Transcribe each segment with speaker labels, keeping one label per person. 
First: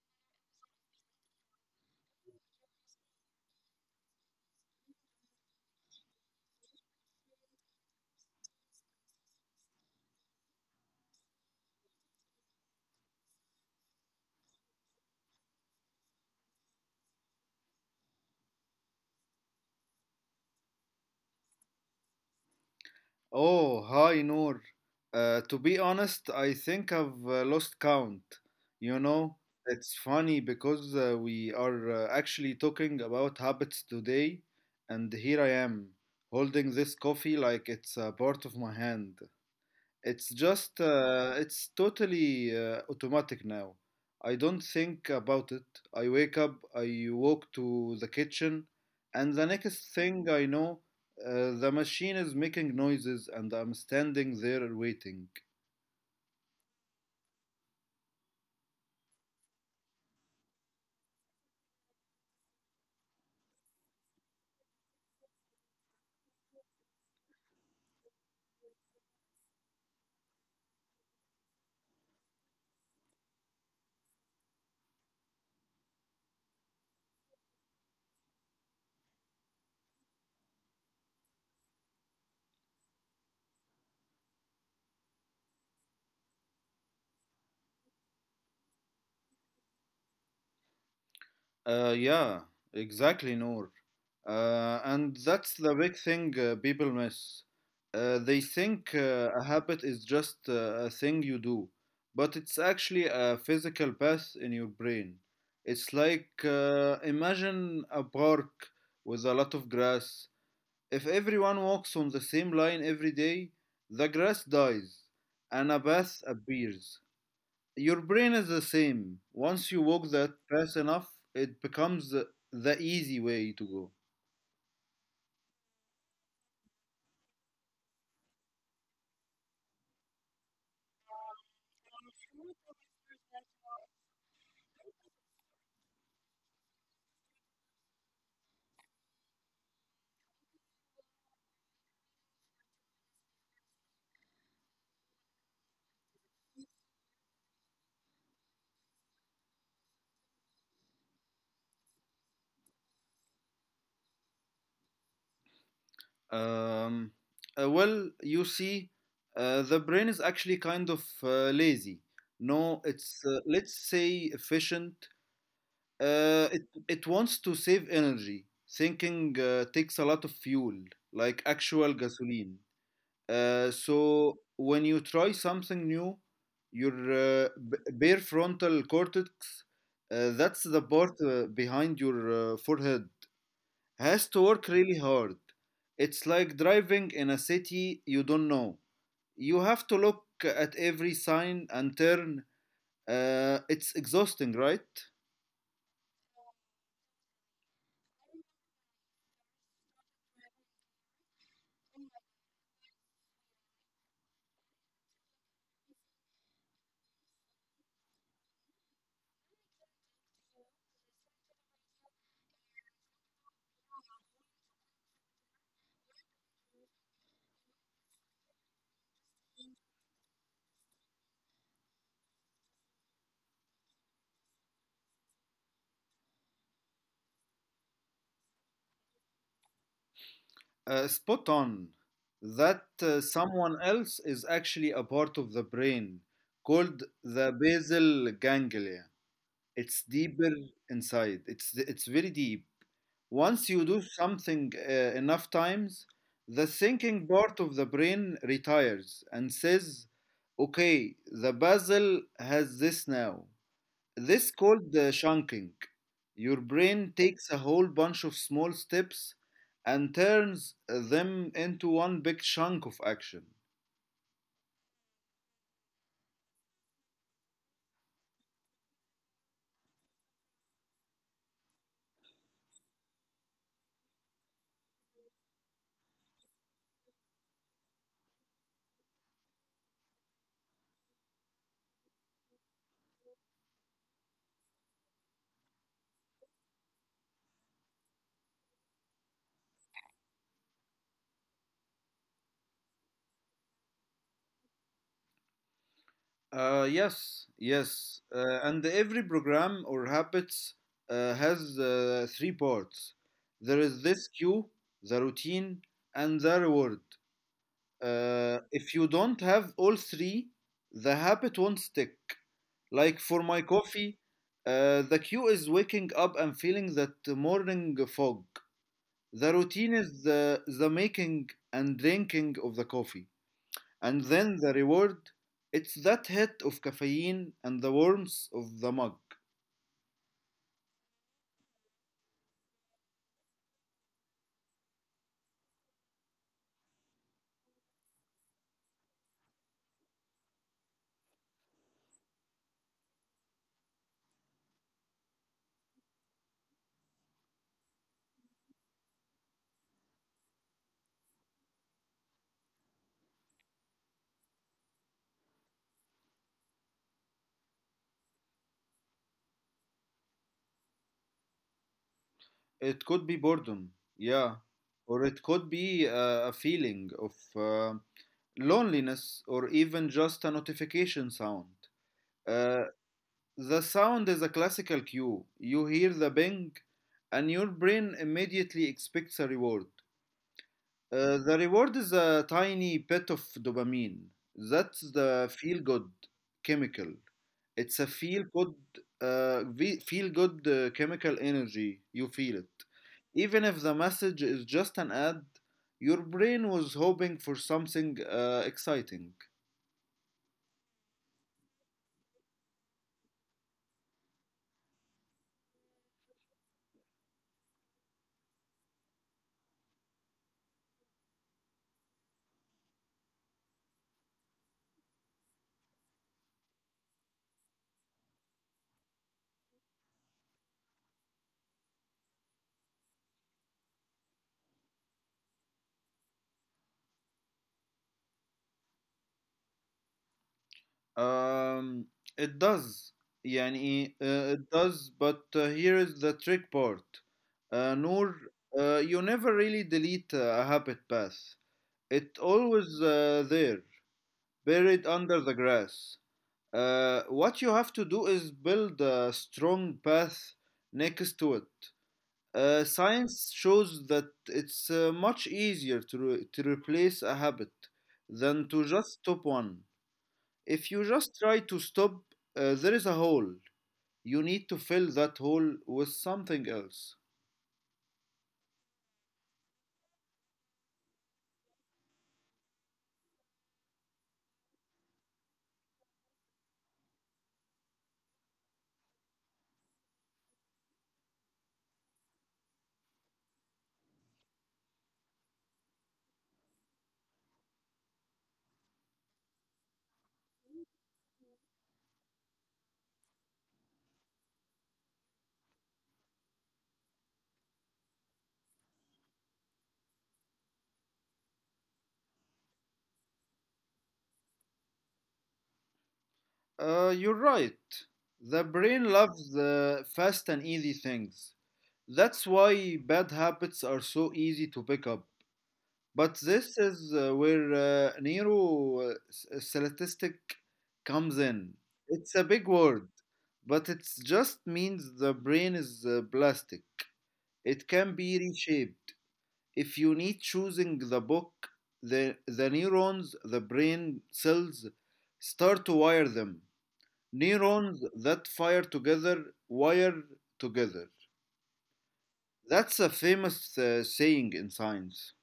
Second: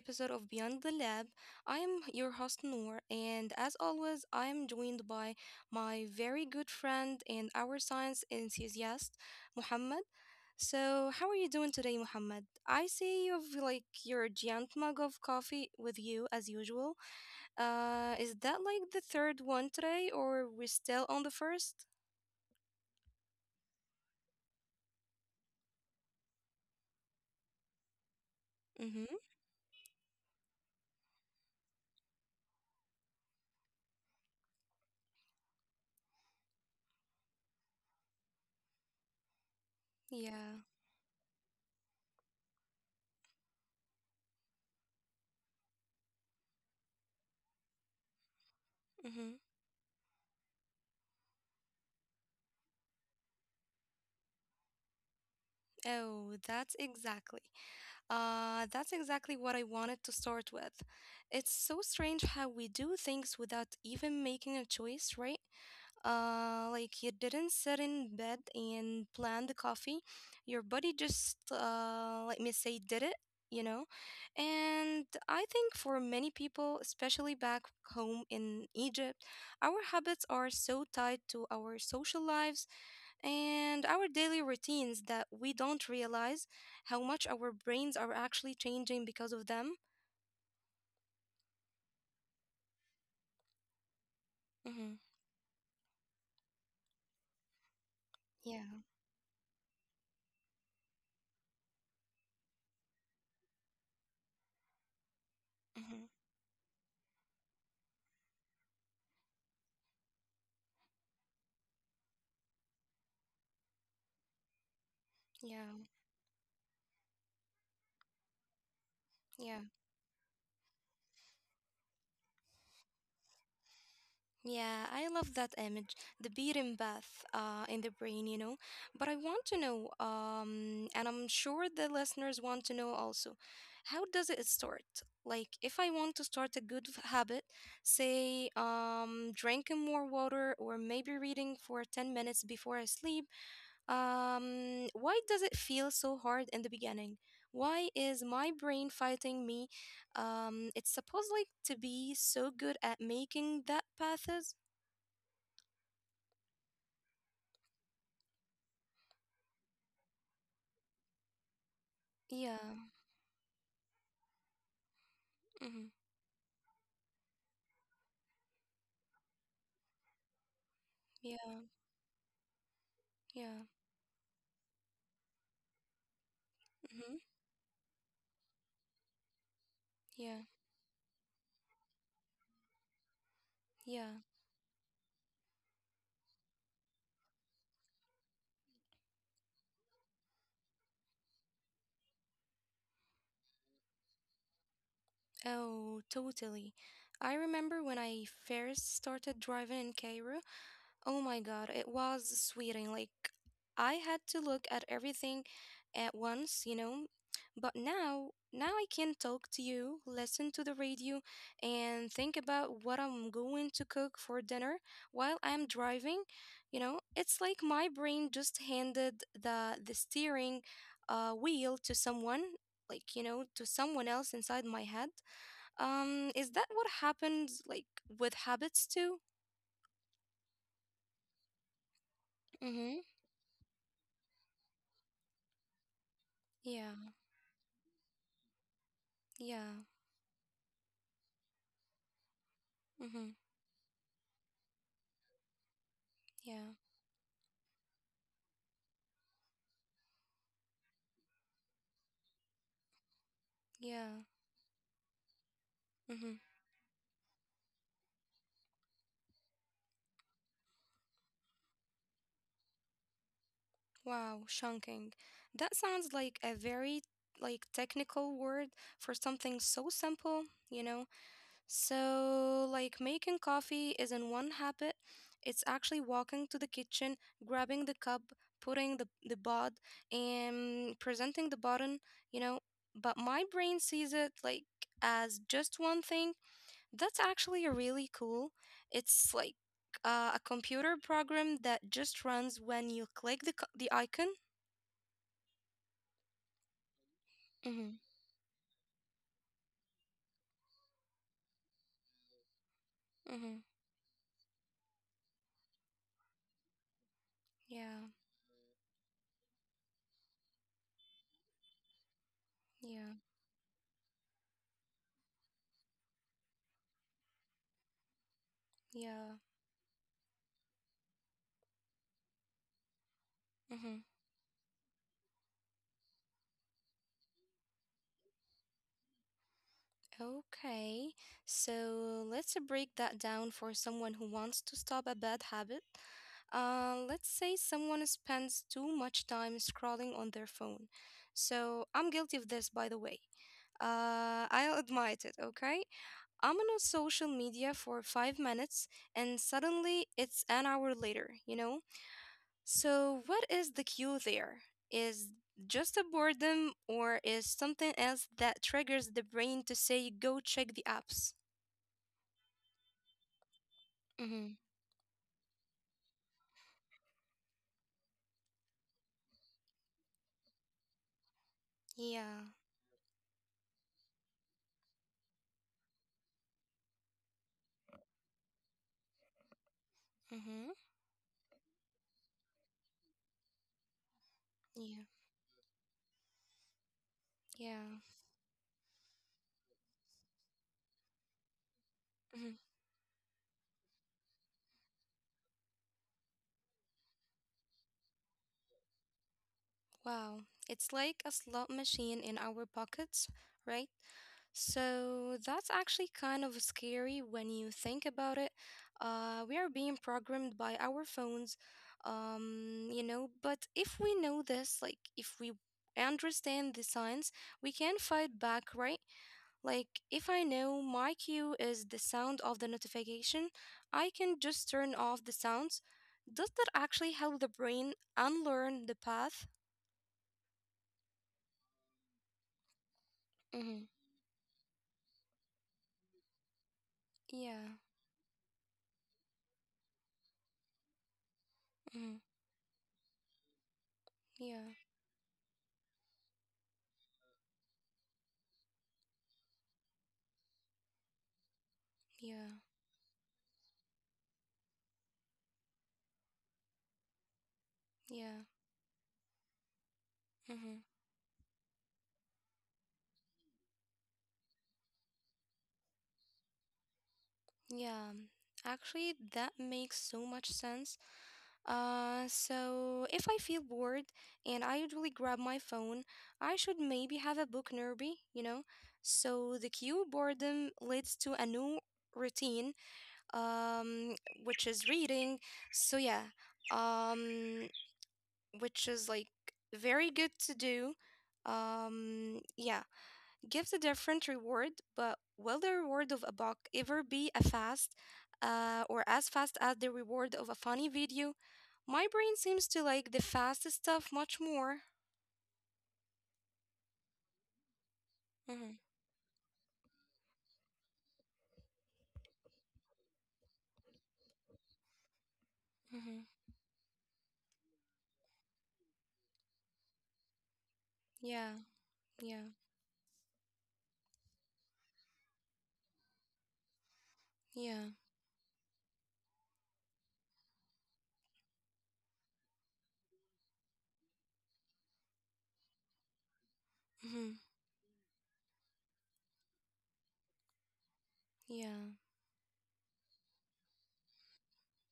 Speaker 1: episode of Beyond the Lab. I am your host Noor, and as always, I am joined by my very good friend and our science enthusiast, Muhammad. So, how are you doing today, Muhammad? I see you've like your giant mug of coffee with you as usual. Is that like the third one today, or we're still on the first?
Speaker 2: Oh, hi Noor. To be honest, I think I've lost count. You know,
Speaker 1: Mm-hmm.
Speaker 2: it's funny because we are actually talking about habits today, and here I am holding this coffee like it's a part of my hand. It's just,
Speaker 1: Yeah.
Speaker 2: it's totally automatic now. I don't think about it. I wake up, I walk to the kitchen, and the next
Speaker 1: Mm-hmm.
Speaker 2: thing I know, the machine is making noises and I'm standing there waiting.
Speaker 1: Oh, that's exactly. That's exactly what I wanted to start with. It's so strange how we do things without even making a choice, right? Like you didn't sit in bed and plan the coffee. Your body just, let me say, did it, you know? And I think for many people, especially back home in Egypt, our habits are so tied to our social lives and our daily routines that we don't realize how much our brains are actually changing because of them.
Speaker 2: Yeah, exactly, Noor. And
Speaker 1: Mm-hmm.
Speaker 2: that's the big thing people miss. They think
Speaker 1: Yeah.
Speaker 2: a habit is just a thing you do, but it's actually a physical path in your brain. It's like
Speaker 1: Mm-hmm.
Speaker 2: imagine a park with a lot of grass. If everyone walks on the same line every day, the grass dies and a
Speaker 1: Yeah.
Speaker 2: path appears. Your brain is the same. Once you walk
Speaker 1: Yeah.
Speaker 2: that fast enough, it becomes the easy way to
Speaker 1: Yeah. I love that image, the beating bath in the brain, you know. But I want to know, and I'm sure the listeners want to know also, how does it start? Like, if I want to start a habit, say, drinking more water or maybe reading for 10 minutes before I sleep. Why does it feel so hard in the beginning? Why is my brain fighting me? It's supposed like to be so good at making that pathes.
Speaker 2: go. Well, you see, the brain is actually kind of lazy. No,
Speaker 1: Yeah.
Speaker 2: it's let's say efficient.
Speaker 1: Mm-hmm.
Speaker 2: Uh, it it wants to save energy. Thinking takes a lot of fuel, like actual
Speaker 1: Yeah.
Speaker 2: gasoline. Uh,
Speaker 1: Yeah.
Speaker 2: so when you try something new, your
Speaker 1: Mm-hmm.
Speaker 2: bare frontal cortex, that's the
Speaker 1: Yeah.
Speaker 2: part behind your forehead, has to work
Speaker 1: Yeah.
Speaker 2: really hard. It's like driving in a city you don't know. You have to look at every sign and turn. It's exhausting, right?
Speaker 1: Oh, totally. I remember when I first started driving in Cairo. Oh my god, it was sweating. Like I had to look at everything at once, you know. But now, now I can talk to you, listen to the radio, and think about what I'm going to cook for dinner while I'm driving. You know, it's like my brain just handed the steering wheel to someone, like you know, to someone else inside my head. Is that what happens like with habits too?
Speaker 2: Spot on. That
Speaker 1: Mm-hmm.
Speaker 2: someone else is actually a part of the brain called the
Speaker 1: Yeah.
Speaker 2: basal ganglia. It's
Speaker 1: Yeah.
Speaker 2: deeper inside. It's very deep. Once
Speaker 1: Mm-hmm.
Speaker 2: you do something enough times, the thinking
Speaker 1: Yeah.
Speaker 2: part of the brain retires and says, "Okay, the puzzle has this now." This
Speaker 1: Yeah.
Speaker 2: called the chunking. Your
Speaker 1: Mm-hmm.
Speaker 2: brain takes a whole bunch of small steps and turns them into one big chunk of action.
Speaker 1: Wow, chunking. That sounds like a very like technical word for something so simple, you know? So, like making coffee isn't one habit. It's actually walking to the kitchen, grabbing the cup, putting the pod, and presenting the button, you know? But my brain sees it like as just one thing. That's actually really cool. It's like a computer program that just runs when you click the icon.
Speaker 2: Yes, yes.
Speaker 1: Mm-hmm.
Speaker 2: And every program or habits has three parts. There is
Speaker 1: Mm-hmm.
Speaker 2: this cue, the routine, and the reward.
Speaker 1: Yeah.
Speaker 2: If you don't have all three, the habit won't stick. Like for my
Speaker 1: Yeah.
Speaker 2: coffee, the cue is waking up and feeling that morning fog. The
Speaker 1: Yeah.
Speaker 2: routine is the making and drinking of the coffee. And then
Speaker 1: Mm-hmm.
Speaker 2: the reward, it's that hit of caffeine and the warmth of the mug.
Speaker 1: Okay. So let's break that down for someone who wants to stop a bad habit. Let's say someone spends too much time scrolling on their phone. So I'm guilty of this, by the way. I'll admit it, okay? I'm on social media for 5 minutes and suddenly it's an hour later, you know? So, what is the cue there? Is just a boredom or is something else that triggers the brain to say, go check the apps?
Speaker 2: It could be boredom, yeah.
Speaker 1: Mm-hmm.
Speaker 2: Or it could be a feeling of uh, loneliness or even just a notification sound. Uh,
Speaker 1: Yeah.
Speaker 2: the sound is a classical cue. You hear the bing, and your brain immediately expects a reward.
Speaker 1: Mm-hmm.
Speaker 2: The reward is a tiny bit of dopamine. That's the
Speaker 1: Yeah.
Speaker 2: feel good chemical. It's a
Speaker 1: Yeah.
Speaker 2: feel good, uh, chemical energy. You feel it.
Speaker 1: Mm-hmm.
Speaker 2: Even if the message is just an ad, your brain was hoping for something exciting.
Speaker 1: Wow. It's like a slot machine in our pockets, right? So that's actually kind of scary when you think about it. We are being programmed by our phones, you know, but if we know this, like if we understand the signs, we can fight back, right? Like if I know my cue is the sound of the notification, I can just turn off the sounds. Does that actually help the brain unlearn the path?
Speaker 2: Um, it does. يعني
Speaker 1: Mm-hmm.
Speaker 2: it does, but here is the trick part.
Speaker 1: Yeah.
Speaker 2: Noor, you never really delete a habit path. It
Speaker 1: Mm-hmm.
Speaker 2: always there, buried
Speaker 1: Yeah.
Speaker 2: under the grass. What you have to do is build a strong path next to it. Uh,
Speaker 1: Yeah.
Speaker 2: science shows that it's much easier to, to replace a habit than to
Speaker 1: Yeah.
Speaker 2: just stop one. If you
Speaker 1: Mm-hmm.
Speaker 2: just try to stop, there is a hole. You need to fill that hole with something else.
Speaker 1: Yeah, actually, that makes so much sense. So if I feel bored and I usually grab my phone, I should maybe have a book nearby, you know? So the cue boredom leads to a new routine, um, which is reading. So yeah, um, which is like very good to do. Yeah, gives a different reward, but will the reward of a buck ever be a fast or as fast as the reward of a funny video? My brain seems to like the fast stuff much more.
Speaker 2: You're right. The brain
Speaker 1: Mm-hmm,
Speaker 2: loves the fast and easy things. That's why bad habits are so easy to pick up. But this
Speaker 1: mm-hmm.
Speaker 2: is where neurostatistic comes in.
Speaker 1: Yeah,
Speaker 2: It's a big
Speaker 1: yeah,
Speaker 2: word, but it just means the brain is plastic. It can
Speaker 1: yeah,
Speaker 2: be reshaped. If you need choosing the book, the neurons, the brain cells start to wire them.
Speaker 1: mm-hmm,
Speaker 2: Neurons that fire together wire together.
Speaker 1: yeah.
Speaker 2: That's a famous saying in science.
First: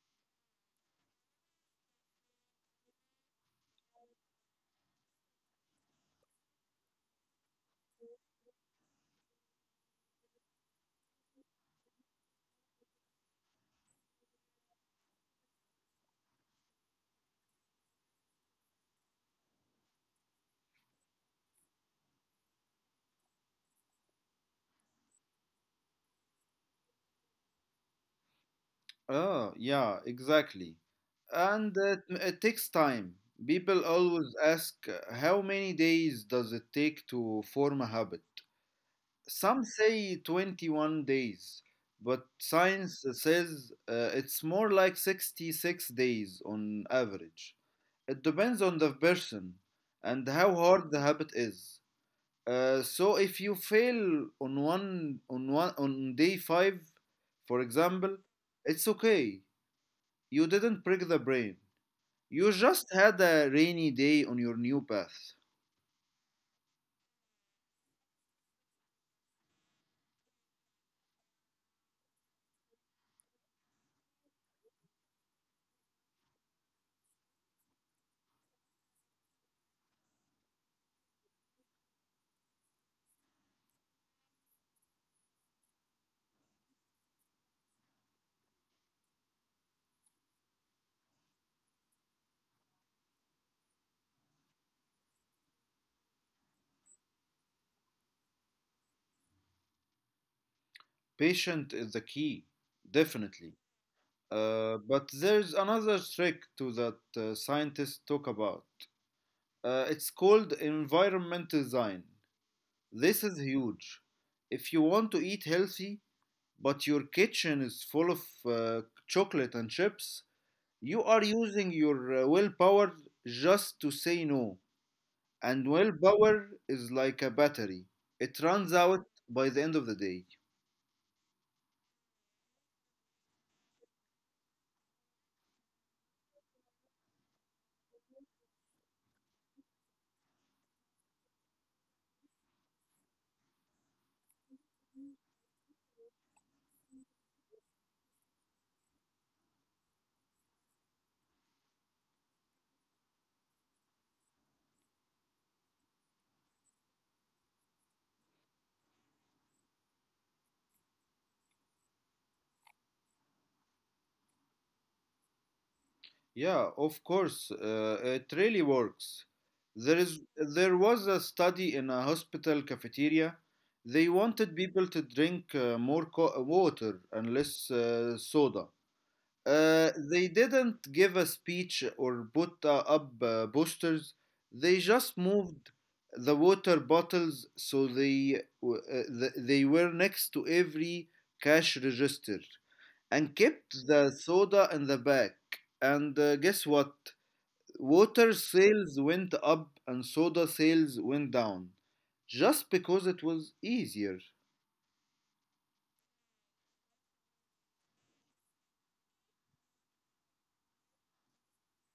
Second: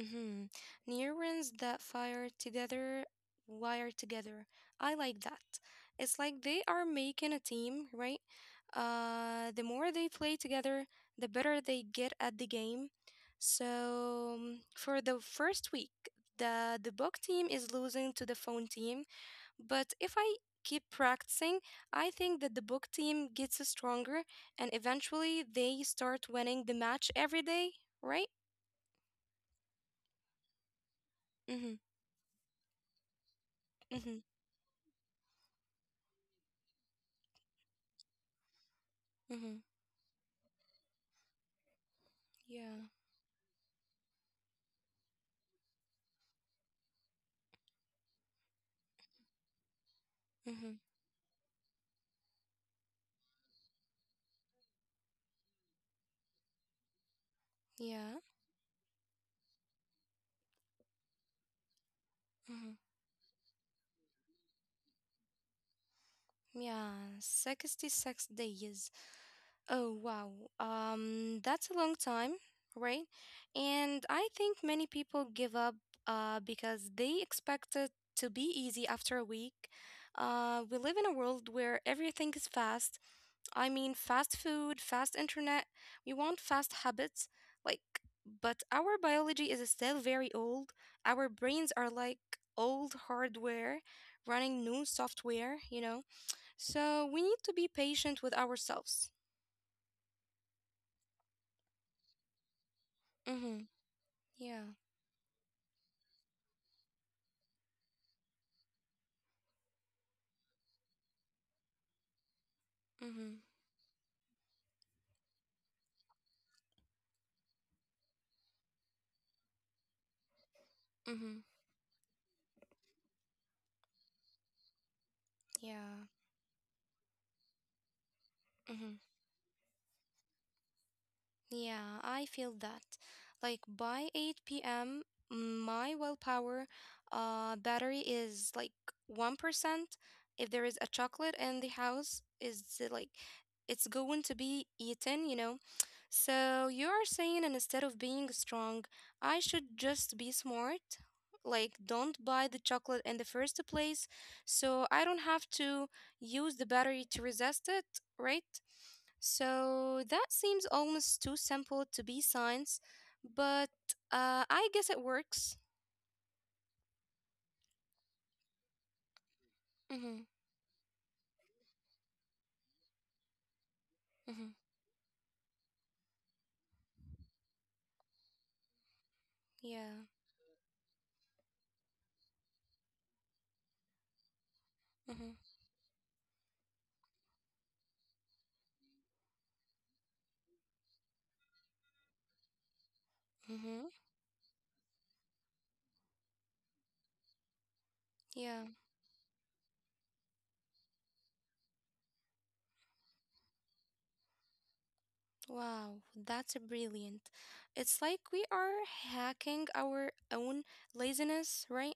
Speaker 1: Mm-hmm. Neurons that fire together, wire together. I like that. It's like they are making a team, right? The more they play together, the better they get at the game. So for the first week, the book team is losing to the phone team, but if I keep practicing, I think that the book team gets stronger and eventually they start winning the match every day, right?
Speaker 2: Oh, yeah, exactly. And
Speaker 1: Mm-hmm.
Speaker 2: it takes time. People
Speaker 1: Mm-hmm.
Speaker 2: always ask how many days does it take to form a habit? Some
Speaker 1: Mm-hmm.
Speaker 2: say 21 days, but
Speaker 1: Yeah.
Speaker 2: science says it's more like 66 days on average. It depends on the person and how
Speaker 1: Mm-hmm.
Speaker 2: hard the habit is. So if you fail on one on day five, for example,
Speaker 1: Yeah.
Speaker 2: it's okay. You didn't break the brain. You just
Speaker 1: Mm-hmm.
Speaker 2: had a rainy day on your new path.
Speaker 1: Yeah. 66 days. Oh, wow. That's a long time, right? And I think many people give up because they expect it to be easy after a week. We live in a world where everything is fast, I mean, fast food, fast internet, we want fast habits, like, but our biology is still very old. Our brains are like old hardware running new software, you know? So we need to be patient with ourselves.
Speaker 2: Patient is the key,
Speaker 1: Mm
Speaker 2: definitely.
Speaker 1: hmm. Yeah.
Speaker 2: But there's another trick to that scientists talk about. It's called environmental design.
Speaker 1: Mm
Speaker 2: This
Speaker 1: hmm.
Speaker 2: is huge. If you want to eat healthy, but your kitchen is full of uh, chocolate and chips, you
Speaker 1: Mm
Speaker 2: are
Speaker 1: hmm.
Speaker 2: using your willpower just to say no. And
Speaker 1: Yeah.
Speaker 2: willpower is like a battery, it runs
Speaker 1: Mm hmm.
Speaker 2: out by the end of the day.
Speaker 1: Yeah, I feel that. Like by 8 p.m., my willpower battery is like 1%. If there is a chocolate in the house, is like it's going to be eaten, you know? So you are saying instead of being strong, I should just be smart? Like, don't buy the chocolate in the first place, so I don't have to use the battery to resist it, right? So that seems almost too simple to be science, but I guess it works.
Speaker 2: Yeah, of course, it really works. There is
Speaker 1: Mm-hmm,
Speaker 2: there was a study in a hospital cafeteria. They
Speaker 1: mm-hmm,
Speaker 2: wanted people to drink water and less soda. Uh,
Speaker 1: yeah.
Speaker 2: they didn't give a speech or put up posters. They just
Speaker 1: Mm-hmm,
Speaker 2: moved the water bottles so they they were next to every cash register and
Speaker 1: mm-hmm,
Speaker 2: kept the soda in the back. And guess what? Water
Speaker 1: yeah.
Speaker 2: sales went up and soda sales went down just because it was easier.
Speaker 1: Wow, that's a brilliant. It's like we are hacking our own laziness, right?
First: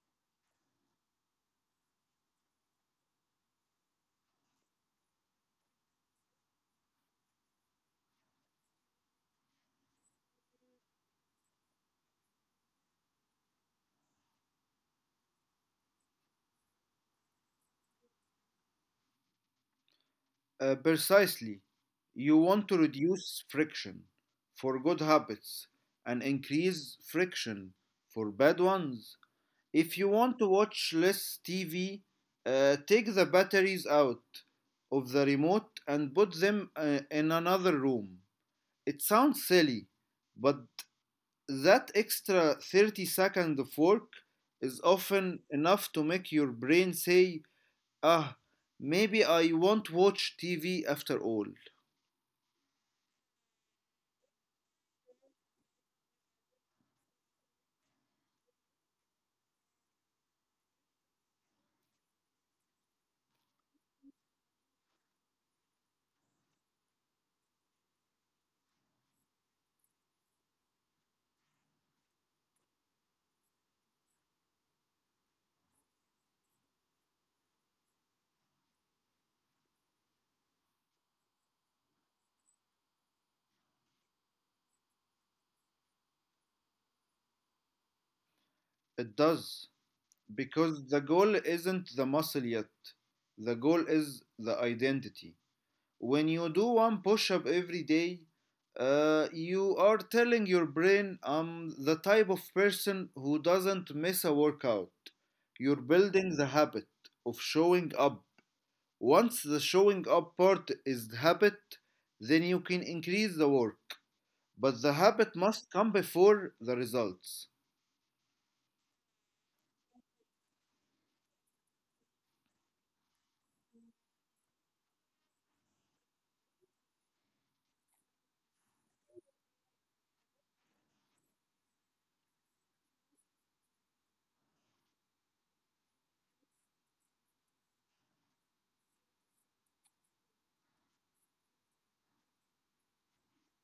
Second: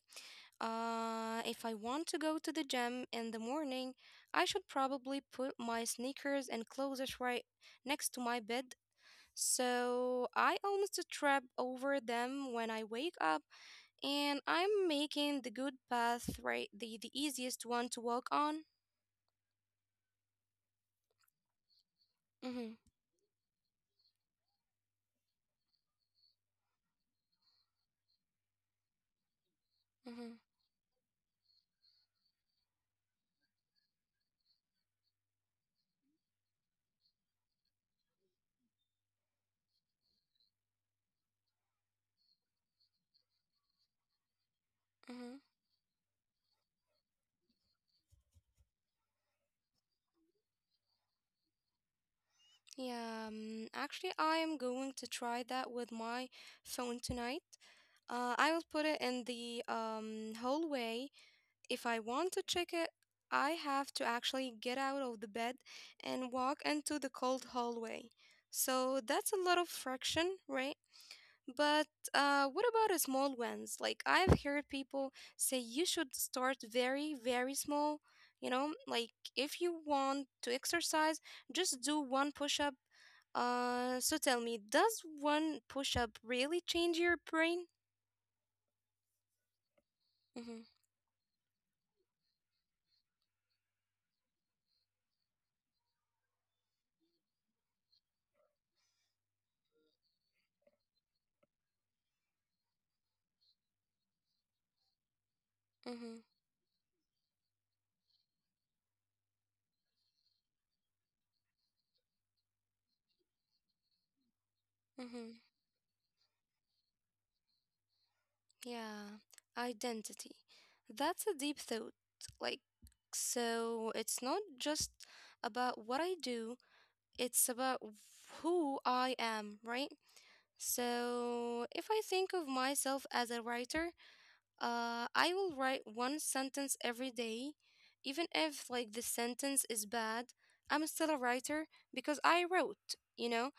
Speaker 1: If I want to go to the gym in the morning, I should probably put my sneakers and clothes right next to my bed so I almost trip over them when I wake up, and I'm making the good path right the easiest one to walk on.
Speaker 2: Precisely. You want to
Speaker 1: Mm-hmm,
Speaker 2: reduce friction for good habits and increase friction for bad ones. If you
Speaker 1: mm-hmm,
Speaker 2: want to watch less TV, take the batteries out of the remote and put them in another room. It sounds silly, but that extra 30 second of work is often
Speaker 1: mm-hmm.
Speaker 2: enough to make your brain say, ah, maybe I won't watch TV after all.
Speaker 1: Yeah, actually, I am going to try that with my phone tonight. I will put it in the hallway. If I want to check it, I have to actually get out of the bed and walk into the cold hallway. So that's a lot of friction, right? But what about a small ones? Like I've heard people say you should start very, very small. You know, like if you want to exercise, just do one push up. So tell me, does one push up really change your brain?
Speaker 2: It does.
Speaker 1: Mm-hmm,
Speaker 2: Because the goal isn't the muscle yet. The goal is the identity. When you do one push up every day, you are telling your brain, I'm the type of person who doesn't miss a workout. You're
Speaker 1: mm-hmm,
Speaker 2: building the habit of showing up. Once the showing up part is the habit, then you can increase the work. But the habit
Speaker 1: mm-hmm.
Speaker 2: must come before the results.
Speaker 1: Yeah, identity. That's a deep thought. Like, so it's not just about what I do, it's about who I am, right? So, if I think of myself as a writer, I will write one sentence every day, even if like the sentence is bad. I'm still a writer because I wrote, you know.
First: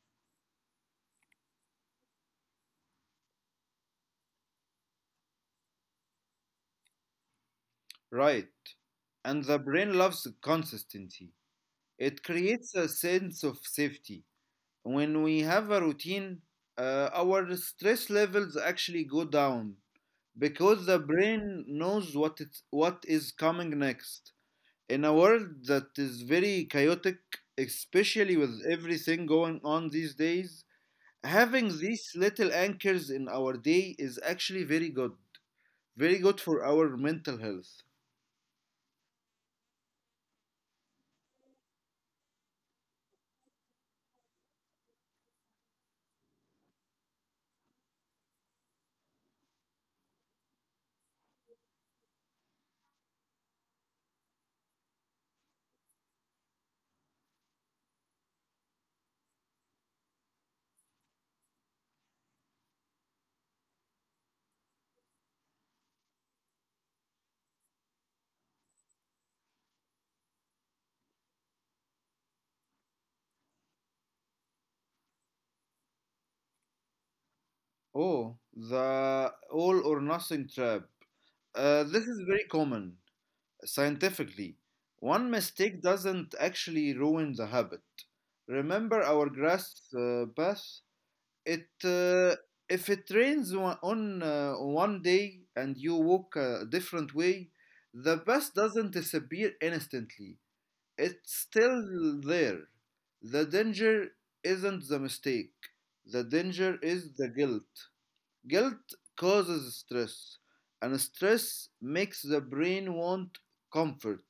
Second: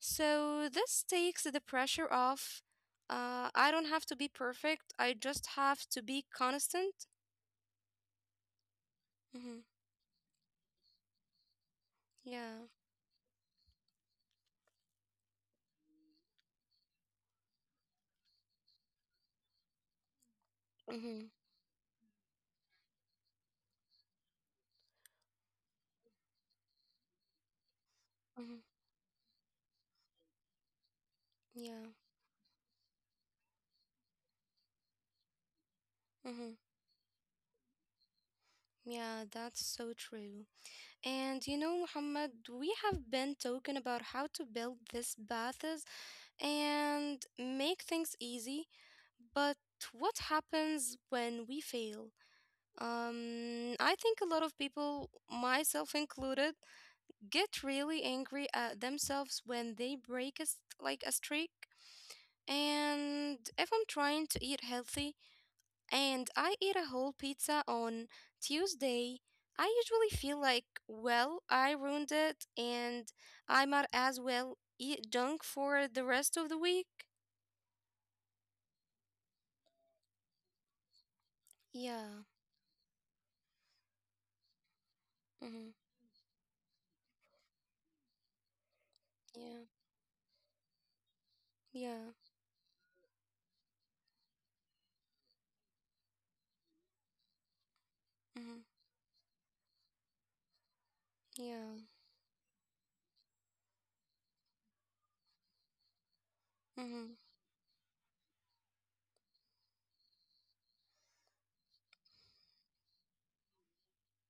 Speaker 1: So this takes the pressure off. I don't have to be perfect. I just have to be constant.
Speaker 2: Right. And the
Speaker 1: Mm-hmm.
Speaker 2: brain loves consistency. It
Speaker 1: Yeah.
Speaker 2: creates a sense of safety. When we have a routine, our stress levels actually go down because the
Speaker 1: Mm-hmm.
Speaker 2: brain knows what is coming next. In a world that is very chaotic, especially with
Speaker 1: Mm-hmm.
Speaker 2: everything going on these days, having
Speaker 1: Yeah.
Speaker 2: these little anchors in our day is actually very good. Very good
Speaker 1: Mm-hmm.
Speaker 2: for our mental health.
Speaker 1: Yeah. That's so true. And you know, Muhammad, we have been talking about how to build these paths and make things easy, but what happens when we fail? I think a lot of people, myself included, get really angry at themselves when they break like a streak. And if I'm trying to eat healthy and I ate a whole pizza on Tuesday, I usually feel like, well, I ruined it and I might as well eat junk for the rest of the week.
Speaker 2: Oh, the all or nothing trap. This is
Speaker 1: Yeah.
Speaker 2: very common scientifically. One
Speaker 1: Mm-hmm.
Speaker 2: mistake doesn't actually ruin the habit. Remember our
Speaker 1: Yeah.
Speaker 2: grass path? It
Speaker 1: Yeah.
Speaker 2: If it rains on one day and you walk a different way, the path
Speaker 1: Mm-hmm.
Speaker 2: doesn't disappear instantly. It's
Speaker 1: Yeah.
Speaker 2: still there. The danger isn't the mistake. The danger
Speaker 1: Mm-hmm.
Speaker 2: is the guilt. Guilt causes stress, and stress makes the brain want comfort,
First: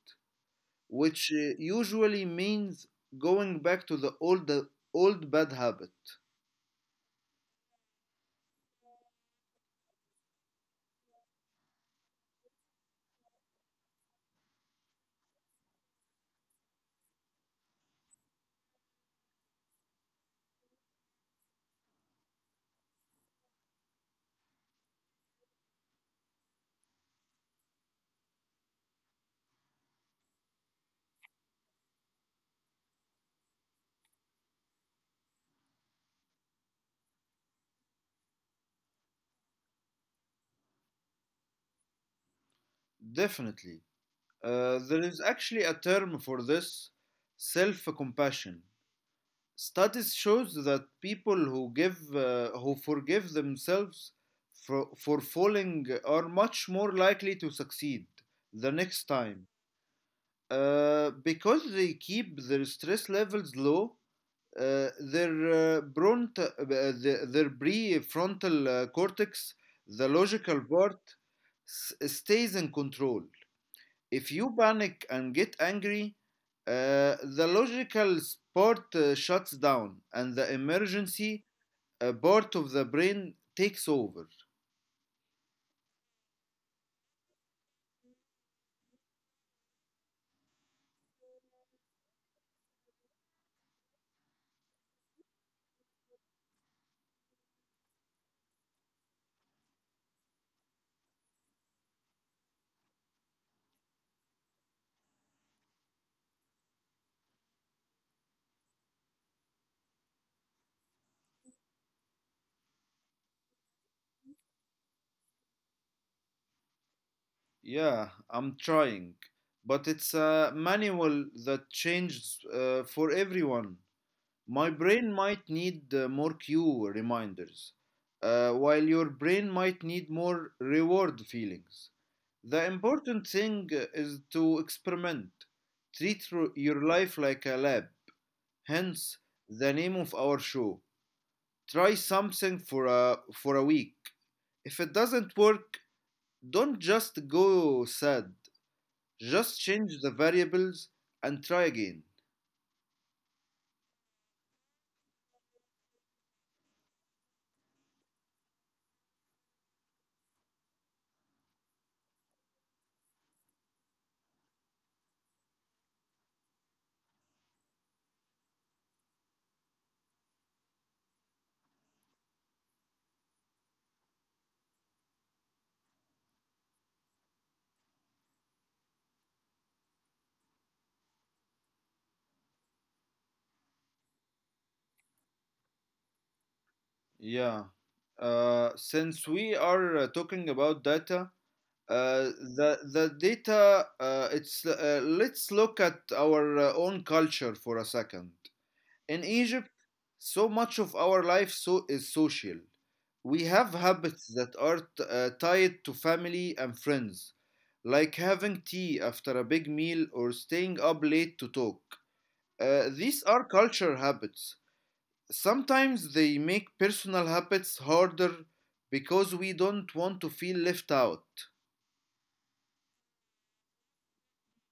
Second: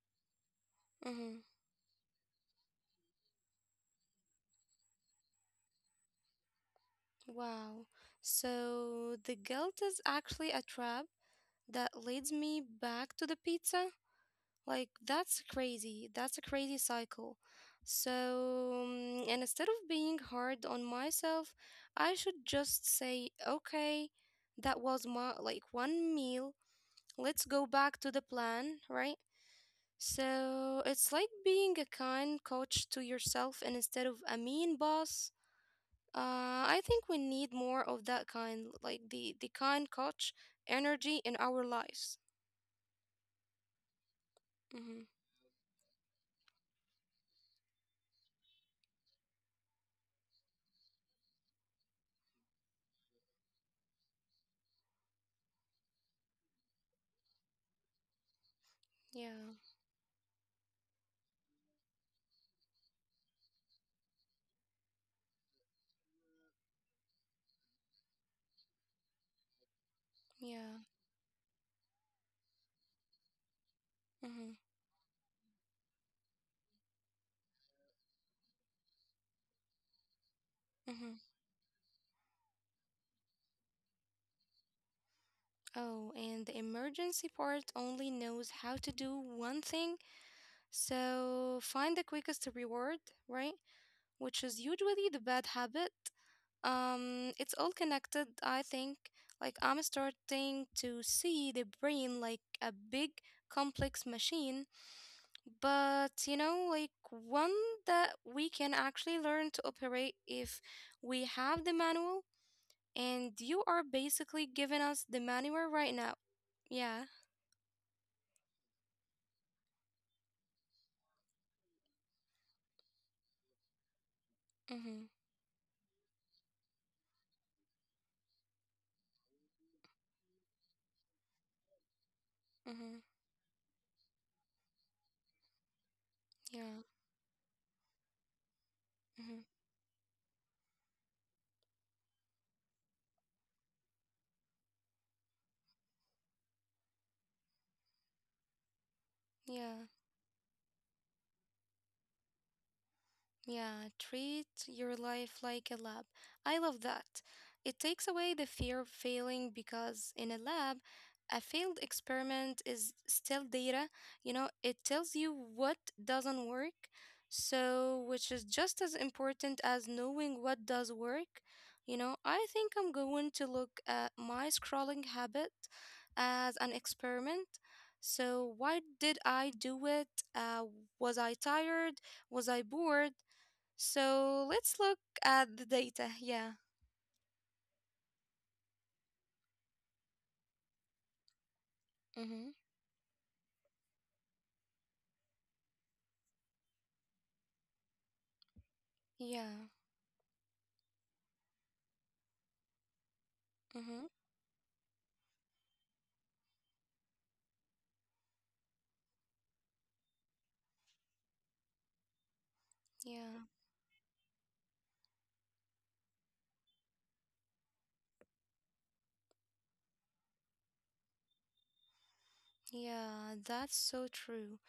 Speaker 2: which
Speaker 1: Mm-hmm.
Speaker 2: usually means going back to the old bad habit.
Speaker 1: Wow. So the guilt is actually a trap that leads me back to the pizza. Like that's crazy. That's a crazy cycle. So, mm, and instead of being hard on myself, I should just say, okay, that was my like one meal. Let's go back to the plan, right? So it's like being a kind coach to yourself and instead of a mean boss. I think we need more of that kind, like the kind coach energy in our lives.
Speaker 2: Definitely. There
Speaker 1: Mm-hmm.
Speaker 2: is actually a term for this, self-compassion. Studies shows that people who give who forgive themselves for falling are much more likely to succeed the next
Speaker 1: Yeah,
Speaker 2: time. Because they keep their stress levels low, their prefrontal cortex, the logical
Speaker 1: yeah.
Speaker 2: part, stays in control. If
Speaker 1: Mm-hmm.
Speaker 2: you panic and get angry, the logical part shuts down, and the
Speaker 1: Mm-hmm.
Speaker 2: emergency part of the brain takes over.
Speaker 1: Oh, and the emergency part only knows how to do one thing, so find the quickest reward, right? Which is usually the bad habit. It's all connected, I think. Like, I'm starting to see the brain like a big, complex machine, but you know, like one that we can actually learn to operate if we have the manual, and you are basically giving us the manual right now. Yeah.
Speaker 2: Yeah, I'm trying, but it's a manual that changes for everyone. My
Speaker 1: Mm-hmm.
Speaker 2: brain might need more cue reminders, while your brain might need more reward feelings. The
Speaker 1: Mm-hmm.
Speaker 2: important thing is to experiment. Treat your
Speaker 1: Yeah.
Speaker 2: life like a lab, hence
Speaker 1: Mm-hmm.
Speaker 2: the name of our show. Try something for for a week. If it doesn't work, don't just go sad. Just change
Speaker 1: Yeah.
Speaker 2: the variables and try again.
Speaker 1: Yeah, treat your life like a lab. I love that. It takes away the fear of failing because in a lab, a failed experiment is still data. You know, it tells you what doesn't work. So, which is just as important as knowing what does work. You know, I think I'm going to look at my scrolling habit as an experiment. So, why did I do it? Uh, was I tired? Was I bored? So let's look at the data. Yeah.
Speaker 2: Yeah. Since we are talking about data, Uh,
Speaker 1: Mm-hmm.
Speaker 2: the data, it's let's look at our own culture for a second in
Speaker 1: Yeah.
Speaker 2: Egypt. So much of our life, so is social. We have
Speaker 1: Mm-hmm.
Speaker 2: habits that are tied to family and friends, like having tea after a big meal or staying up late to talk. These are
Speaker 1: Yeah.
Speaker 2: culture habits. Sometimes they make personal habits harder because we don't want to feel left out.
Speaker 1: Yeah. That's so true.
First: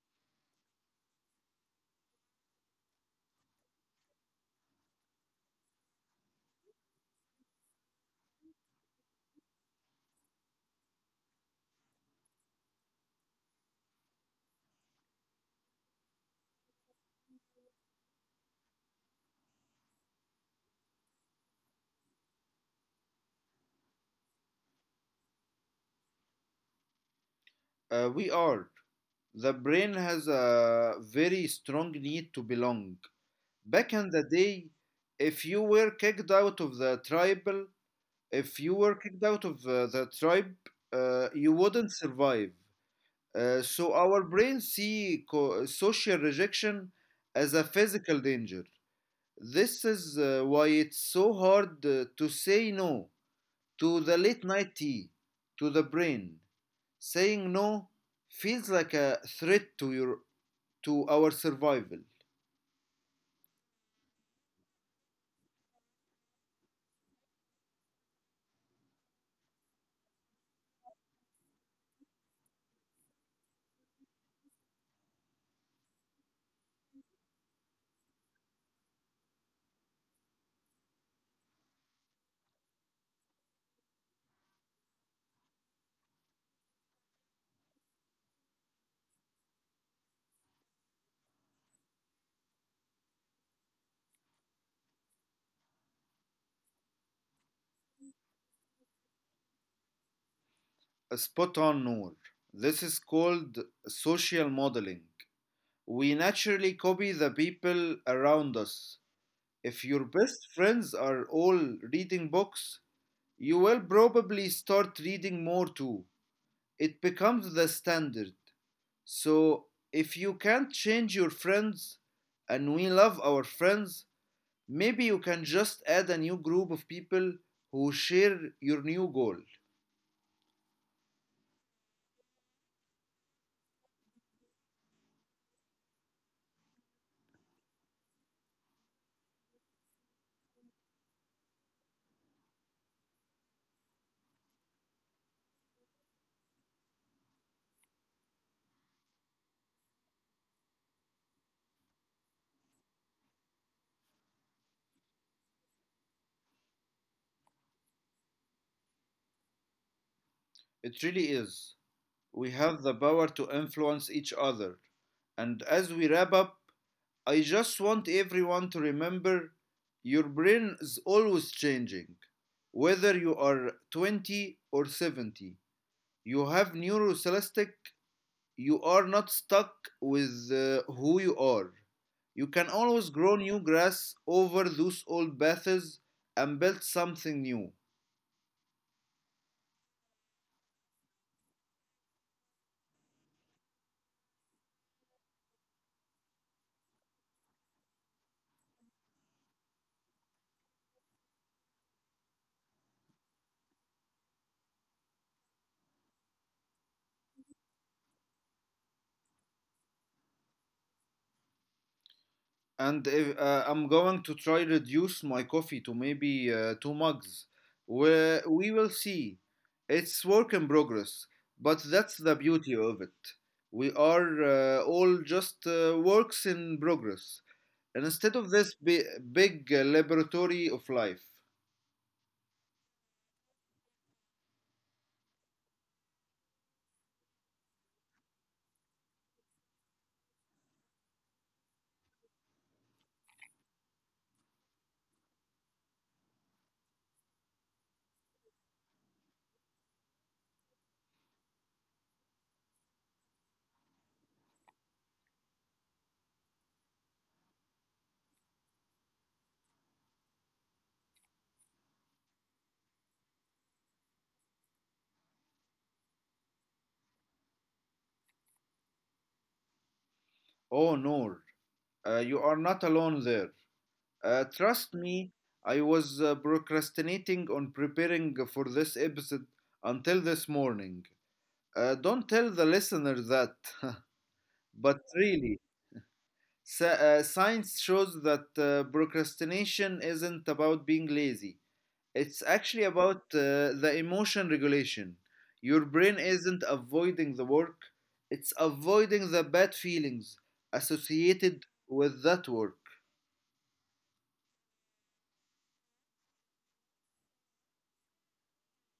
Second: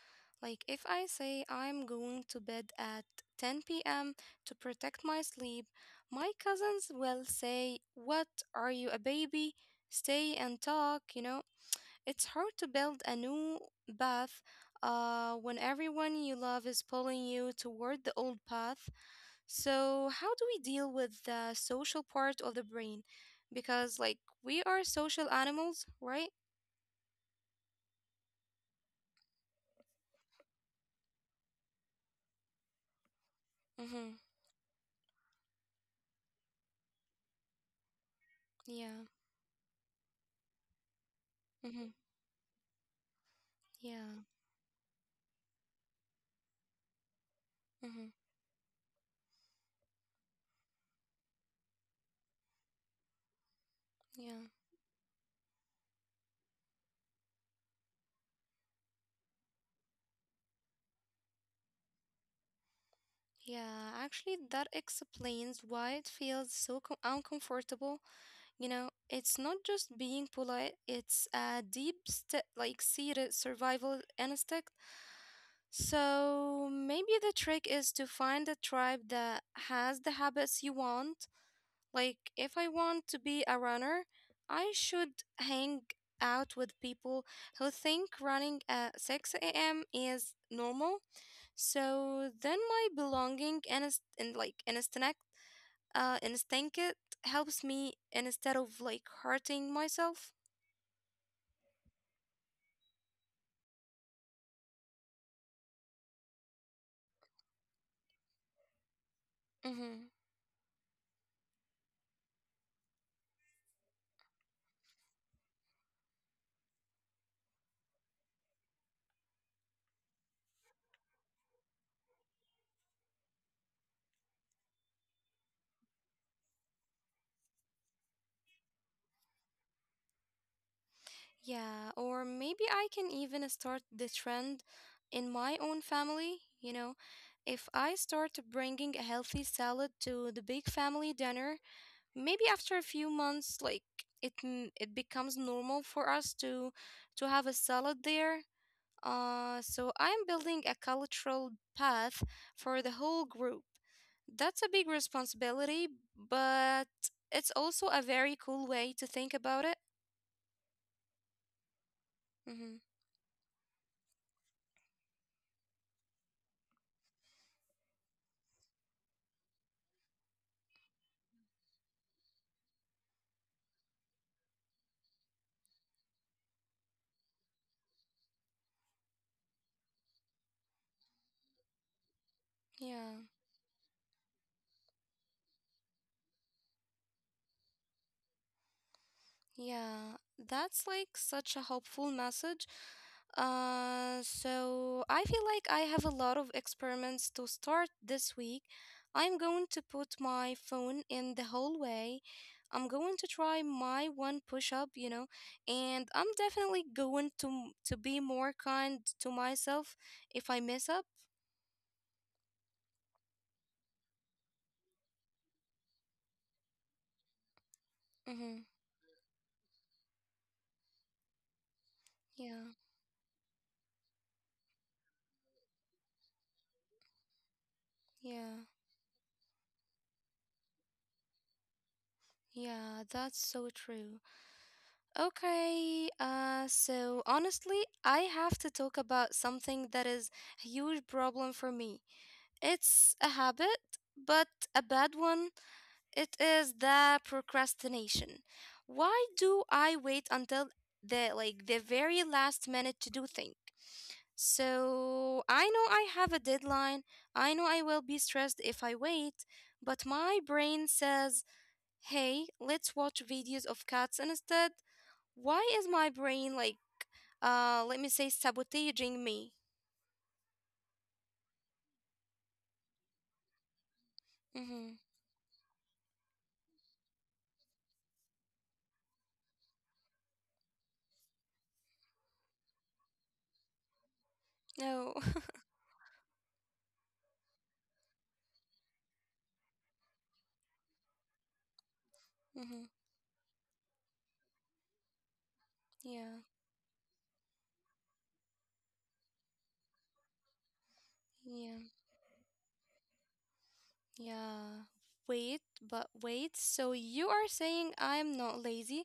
Speaker 1: Like, if I say I'm going to bed at 10 p.m. to protect my sleep, my cousins will say, "What? Are you a baby? Stay and talk? It's hard to build a new path when everyone you love is pulling you toward the old path. So, how do we deal with the social part of the brain? Because, like, we are social animals, right?
Speaker 2: We are, the brain has a very strong need to belong. Back
Speaker 1: Mm-hmm.
Speaker 2: in the day, if you were kicked out of the tribal, if you
Speaker 1: Yeah.
Speaker 2: were kicked out of the tribe, you
Speaker 1: Mm-hmm.
Speaker 2: wouldn't survive. So
Speaker 1: Yeah.
Speaker 2: our brains see social rejection as a
Speaker 1: Mm-hmm.
Speaker 2: physical danger. This is why it's so hard to say no to the
Speaker 1: Yeah.
Speaker 2: late night tea, to the brain. Saying no feels like a threat to your, to our survival.
Speaker 1: Yeah. Actually, that explains why it feels so uncomfortable. You know, it's not just being polite, it's a deep, like, seated survival instinct. So, maybe the trick is to find a tribe that has the habits you want. Like, if I want to be a runner, I should hang out with people who think running at 6 a.m. is normal. So then my belonging instinct it helps me instead of like hurting myself.
Speaker 2: Spot on, Noor. This is called social modeling. We naturally copy the people around us. If
Speaker 1: Mm-hmm.
Speaker 2: your best friends are all reading books, you will probably start reading more too. It becomes the standard. So, if you can't change your friends, and we love our friends, maybe you can just add a new group of people who share your new goal.
Speaker 1: Yeah, or maybe I can even start the trend in my own family. If I start bringing a healthy salad to the big family dinner, maybe after a few months, like it becomes normal for us to have a salad there. So I'm building a cultural path for the whole group. That's a big responsibility, but it's also a very cool way to think about it.
Speaker 2: It really is. We
Speaker 1: Mm-hmm.
Speaker 2: have the power to influence each other. And as we wrap up, I just want everyone to remember your brain is always changing. Whether you are 20 or 70, you have neurocelastic, you are not stuck with who you are. You can always
Speaker 1: Yeah,
Speaker 2: grow new grass over those old paths and build something new.
Speaker 1: yeah, that's like such a hopeful message. So I feel like I have a lot of experiments to start this week. I'm going to put my phone in the hallway. I'm going to try my one push up, and I'm definitely going to be more kind to myself if I mess up.
Speaker 2: And if, I'm going to try reduce my coffee to maybe two mugs. We
Speaker 1: Mm-hmm.
Speaker 2: we will see. It's work in progress, but that's the
Speaker 1: Yeah,
Speaker 2: beauty of it. We are all just works in progress. And instead of
Speaker 1: yeah,
Speaker 2: this big laboratory of life,
Speaker 1: yeah, that's so true. Okay, so honestly, I have to talk about something that is a huge problem for me. It's a habit, but a bad one. It is the procrastination. Why do I wait until the very last minute to do things? So I know I have a deadline. I know I will be stressed if I wait, but my brain says, "Hey, let's watch videos of cats instead." Why is my brain like let me say sabotaging me?
Speaker 2: oh Noor, you are not alone there.
Speaker 1: Mhm.
Speaker 2: Trust me, I was procrastinating on preparing for this episode until this morning. Don't tell the listener that, but
Speaker 1: No.
Speaker 2: really, science shows that procrastination isn't about being lazy. It's
Speaker 1: Mhm.
Speaker 2: actually about the emotion regulation. Your brain
Speaker 1: Yeah.
Speaker 2: isn't avoiding the work, it's avoiding the bad feelings associated
Speaker 1: Yeah.
Speaker 2: with that work.
Speaker 1: Yeah. Wait. So you are saying I'm not lazy?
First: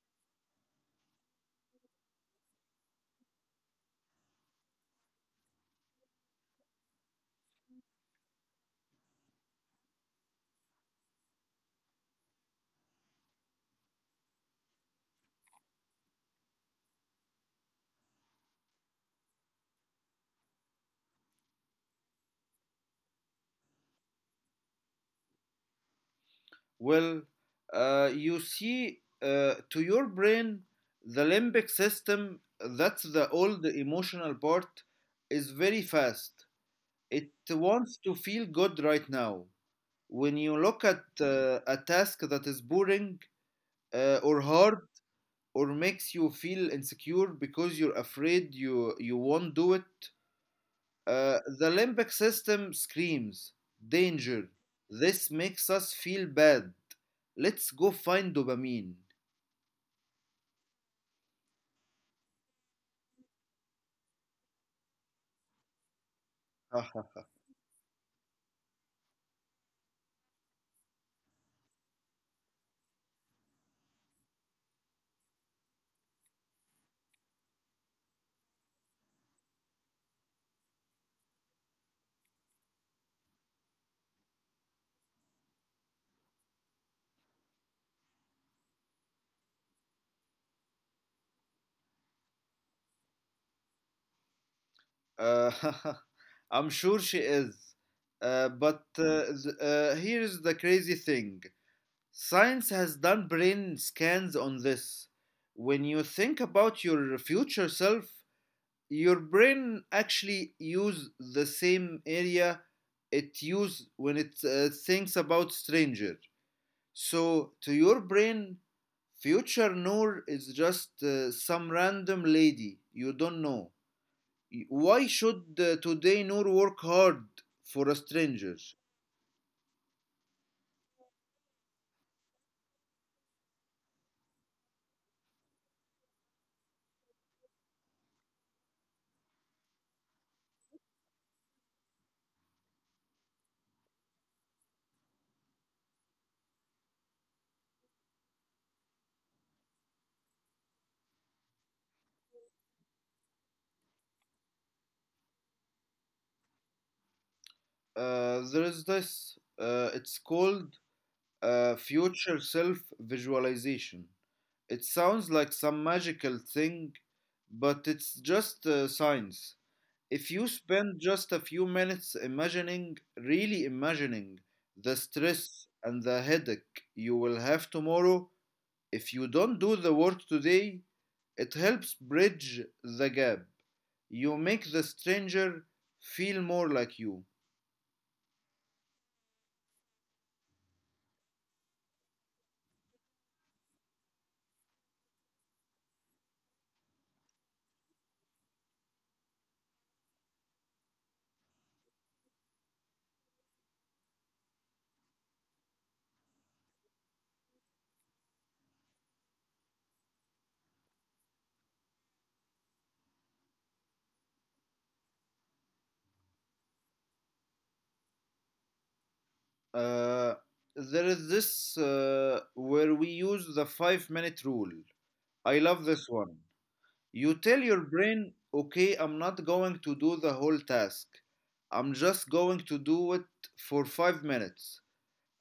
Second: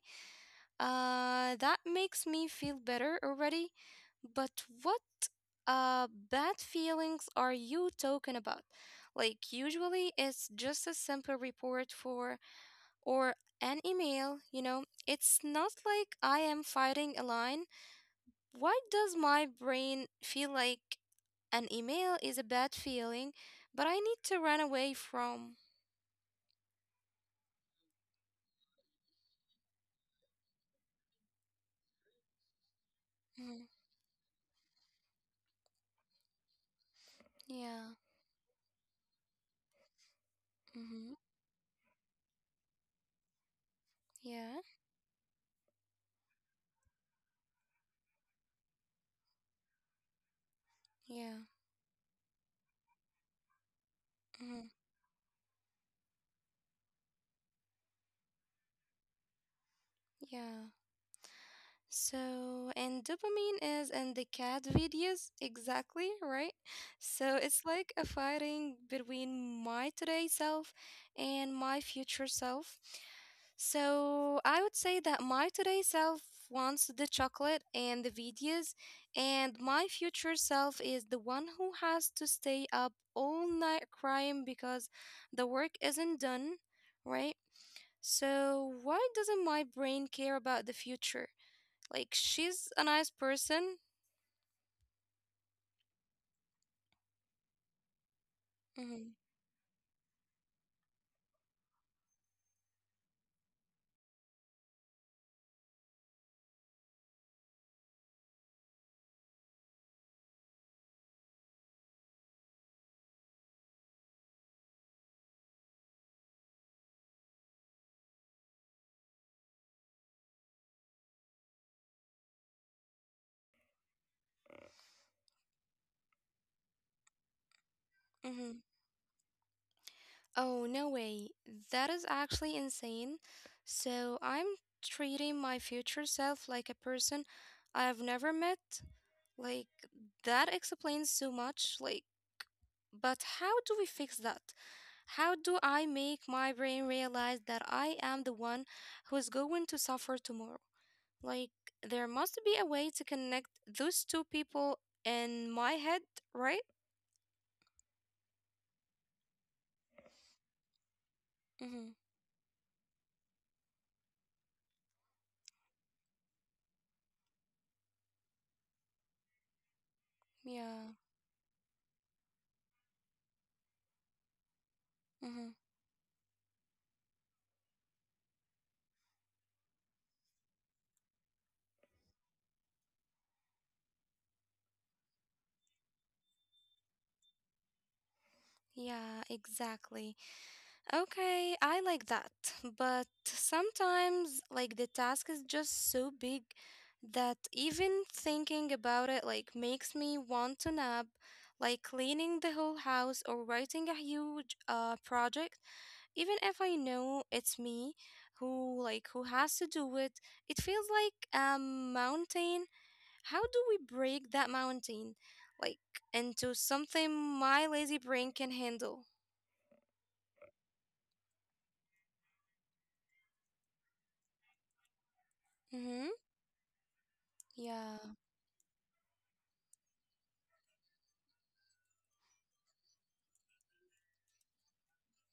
Speaker 1: That makes me feel better already. But what bad feelings are you talking about? Like usually it's just a simple report for or an email, you know? It's not like I am fighting a line. Why does my brain feel like an email is a bad feeling, but I need to run away from?
Speaker 2: Well, you see, to your brain, the limbic system, that's the
Speaker 1: Mhm.
Speaker 2: old emotional part, is very fast it
Speaker 1: Yeah.
Speaker 2: wants to feel good right now. When you look at
Speaker 1: Mm-hmm.
Speaker 2: a task that is boring or
Speaker 1: Yeah,
Speaker 2: hard or makes you feel insecure because you're afraid you won't do it,
Speaker 1: yeah,
Speaker 2: the limbic system screams danger.
Speaker 1: mm-hmm,
Speaker 2: This makes us feel bad. Let's go find dopamine.
Speaker 1: yeah. So, and dopamine is in the cat videos, exactly, right?
Speaker 2: Haha.
Speaker 1: So it's like a fighting between my today self and my future self. So I would say that my today self wants the chocolate and the videos, and my future self is the one who has to stay up all night crying because the work isn't done, right? So, why doesn't my brain care about the future? Like, she's a nice person.
Speaker 2: Uh, I'm sure she is.
Speaker 1: Hmm.
Speaker 2: Here's the crazy thing. Science has done brain scans on this. When you think about your future self, your brain actually use the same area it use when it thinks about stranger. So to your brain, future Noor is just some random lady you don't know. Why should today Noor work hard for a
Speaker 1: Hmm.
Speaker 2: stranger?
Speaker 1: Oh, no way. That is actually insane. So, I'm treating my future self like a person I've never met. Like, that explains so much. Like, but how do we fix that? How do I make my brain realize that I am the one who is going to suffer tomorrow? Like, there must be a way to connect those two people in my head, right?
Speaker 2: There is this. It's called
Speaker 1: Mm-hmm.
Speaker 2: future self visualization. It sounds like some magical thing, but it's just science. If you
Speaker 1: Yeah.
Speaker 2: spend just a few minutes imagining, really imagining, the stress
Speaker 1: Mm-hmm.
Speaker 2: and the headache you will have tomorrow, if you don't do the work today, it helps bridge the gap. You make the stranger feel more like you.
Speaker 1: Yeah, exactly. Okay, I like that. But sometimes, like, the task is just so big that even thinking about it, like, makes me want to nap, like cleaning the whole house or writing a huge project. Even if I know it's me who has to do it, it feels like a mountain. How do we break that mountain like into something my lazy brain can handle?
Speaker 2: Uh, there is this where we use the 5-minute rule. I love this
Speaker 1: Mhm.
Speaker 2: one. You tell your
Speaker 1: Yeah.
Speaker 2: brain, okay, I'm not going to do the whole task. I'm just going to do it for 5 minutes.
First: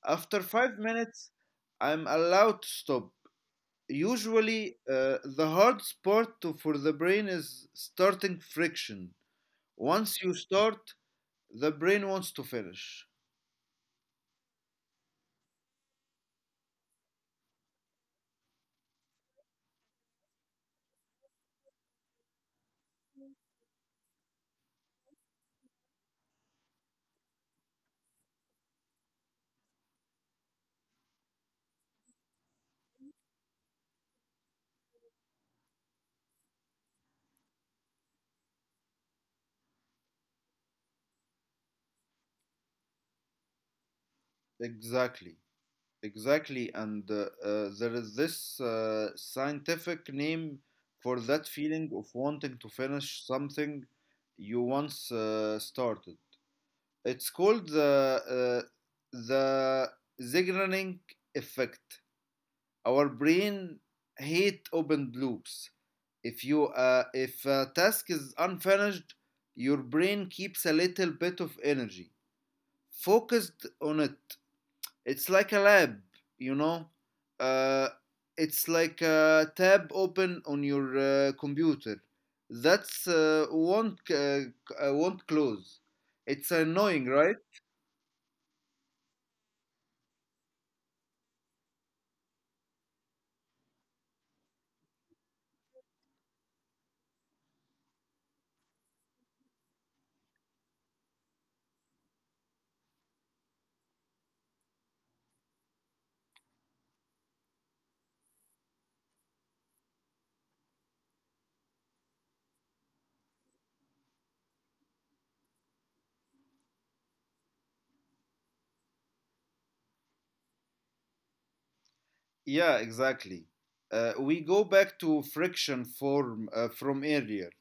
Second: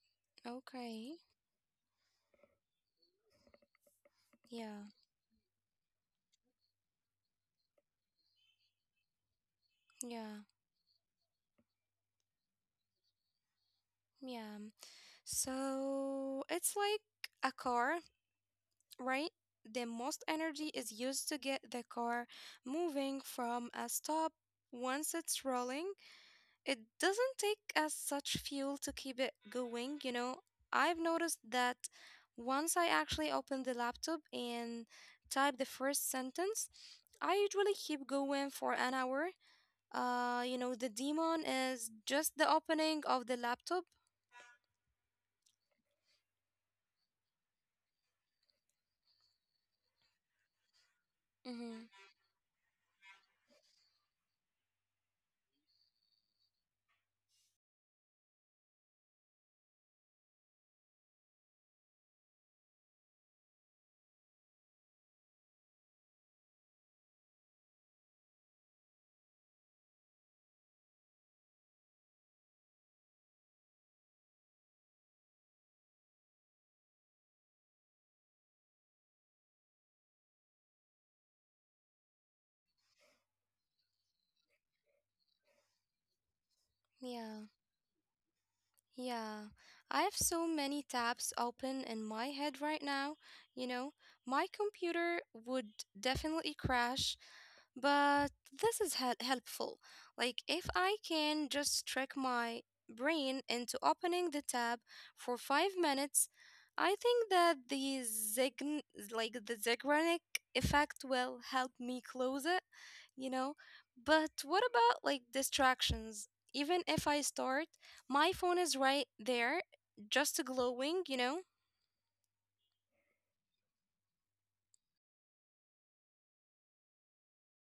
Speaker 2: After five
Speaker 1: Okay.
Speaker 2: minutes, I'm allowed to stop. Usually,
Speaker 1: Yeah.
Speaker 2: the hard part for the brain is starting friction. Once you
Speaker 1: Yeah.
Speaker 2: start, the brain wants to finish.
Speaker 1: Yeah. So it's like a car, right? The most energy is used to get the car moving from a stop. Once it's rolling, it doesn't take as such fuel to keep it going, you know. I've noticed that once I actually open the laptop and type the first sentence, I usually keep going for an hour. You know, the demon is just the opening of the laptop.
Speaker 2: Exactly. Exactly, and there is this scientific name for that
Speaker 1: Mm-hmm.
Speaker 2: feeling of wanting to finish something you once started. It's called the Zeigarnik effect. Our brain hate open loops. If you if a task is unfinished, your brain keeps a little bit of energy focused on it it's like a lab, you know. Uh, it's like a tab open on your computer. That's won't close. It's annoying,
Speaker 1: Yeah,
Speaker 2: right?
Speaker 1: yeah. I have so many tabs open in my head right now. You know, my computer would definitely crash. But this is helpful. Like, if I can just trick my brain into opening the tab for 5 minutes, I think that the zign like the Zeigarnik effect will help me close it, you know? But what about like distractions? Even if I start, my phone is right there, just glowing, you know?
Speaker 2: Yeah, exactly. We go back to friction form from earlier.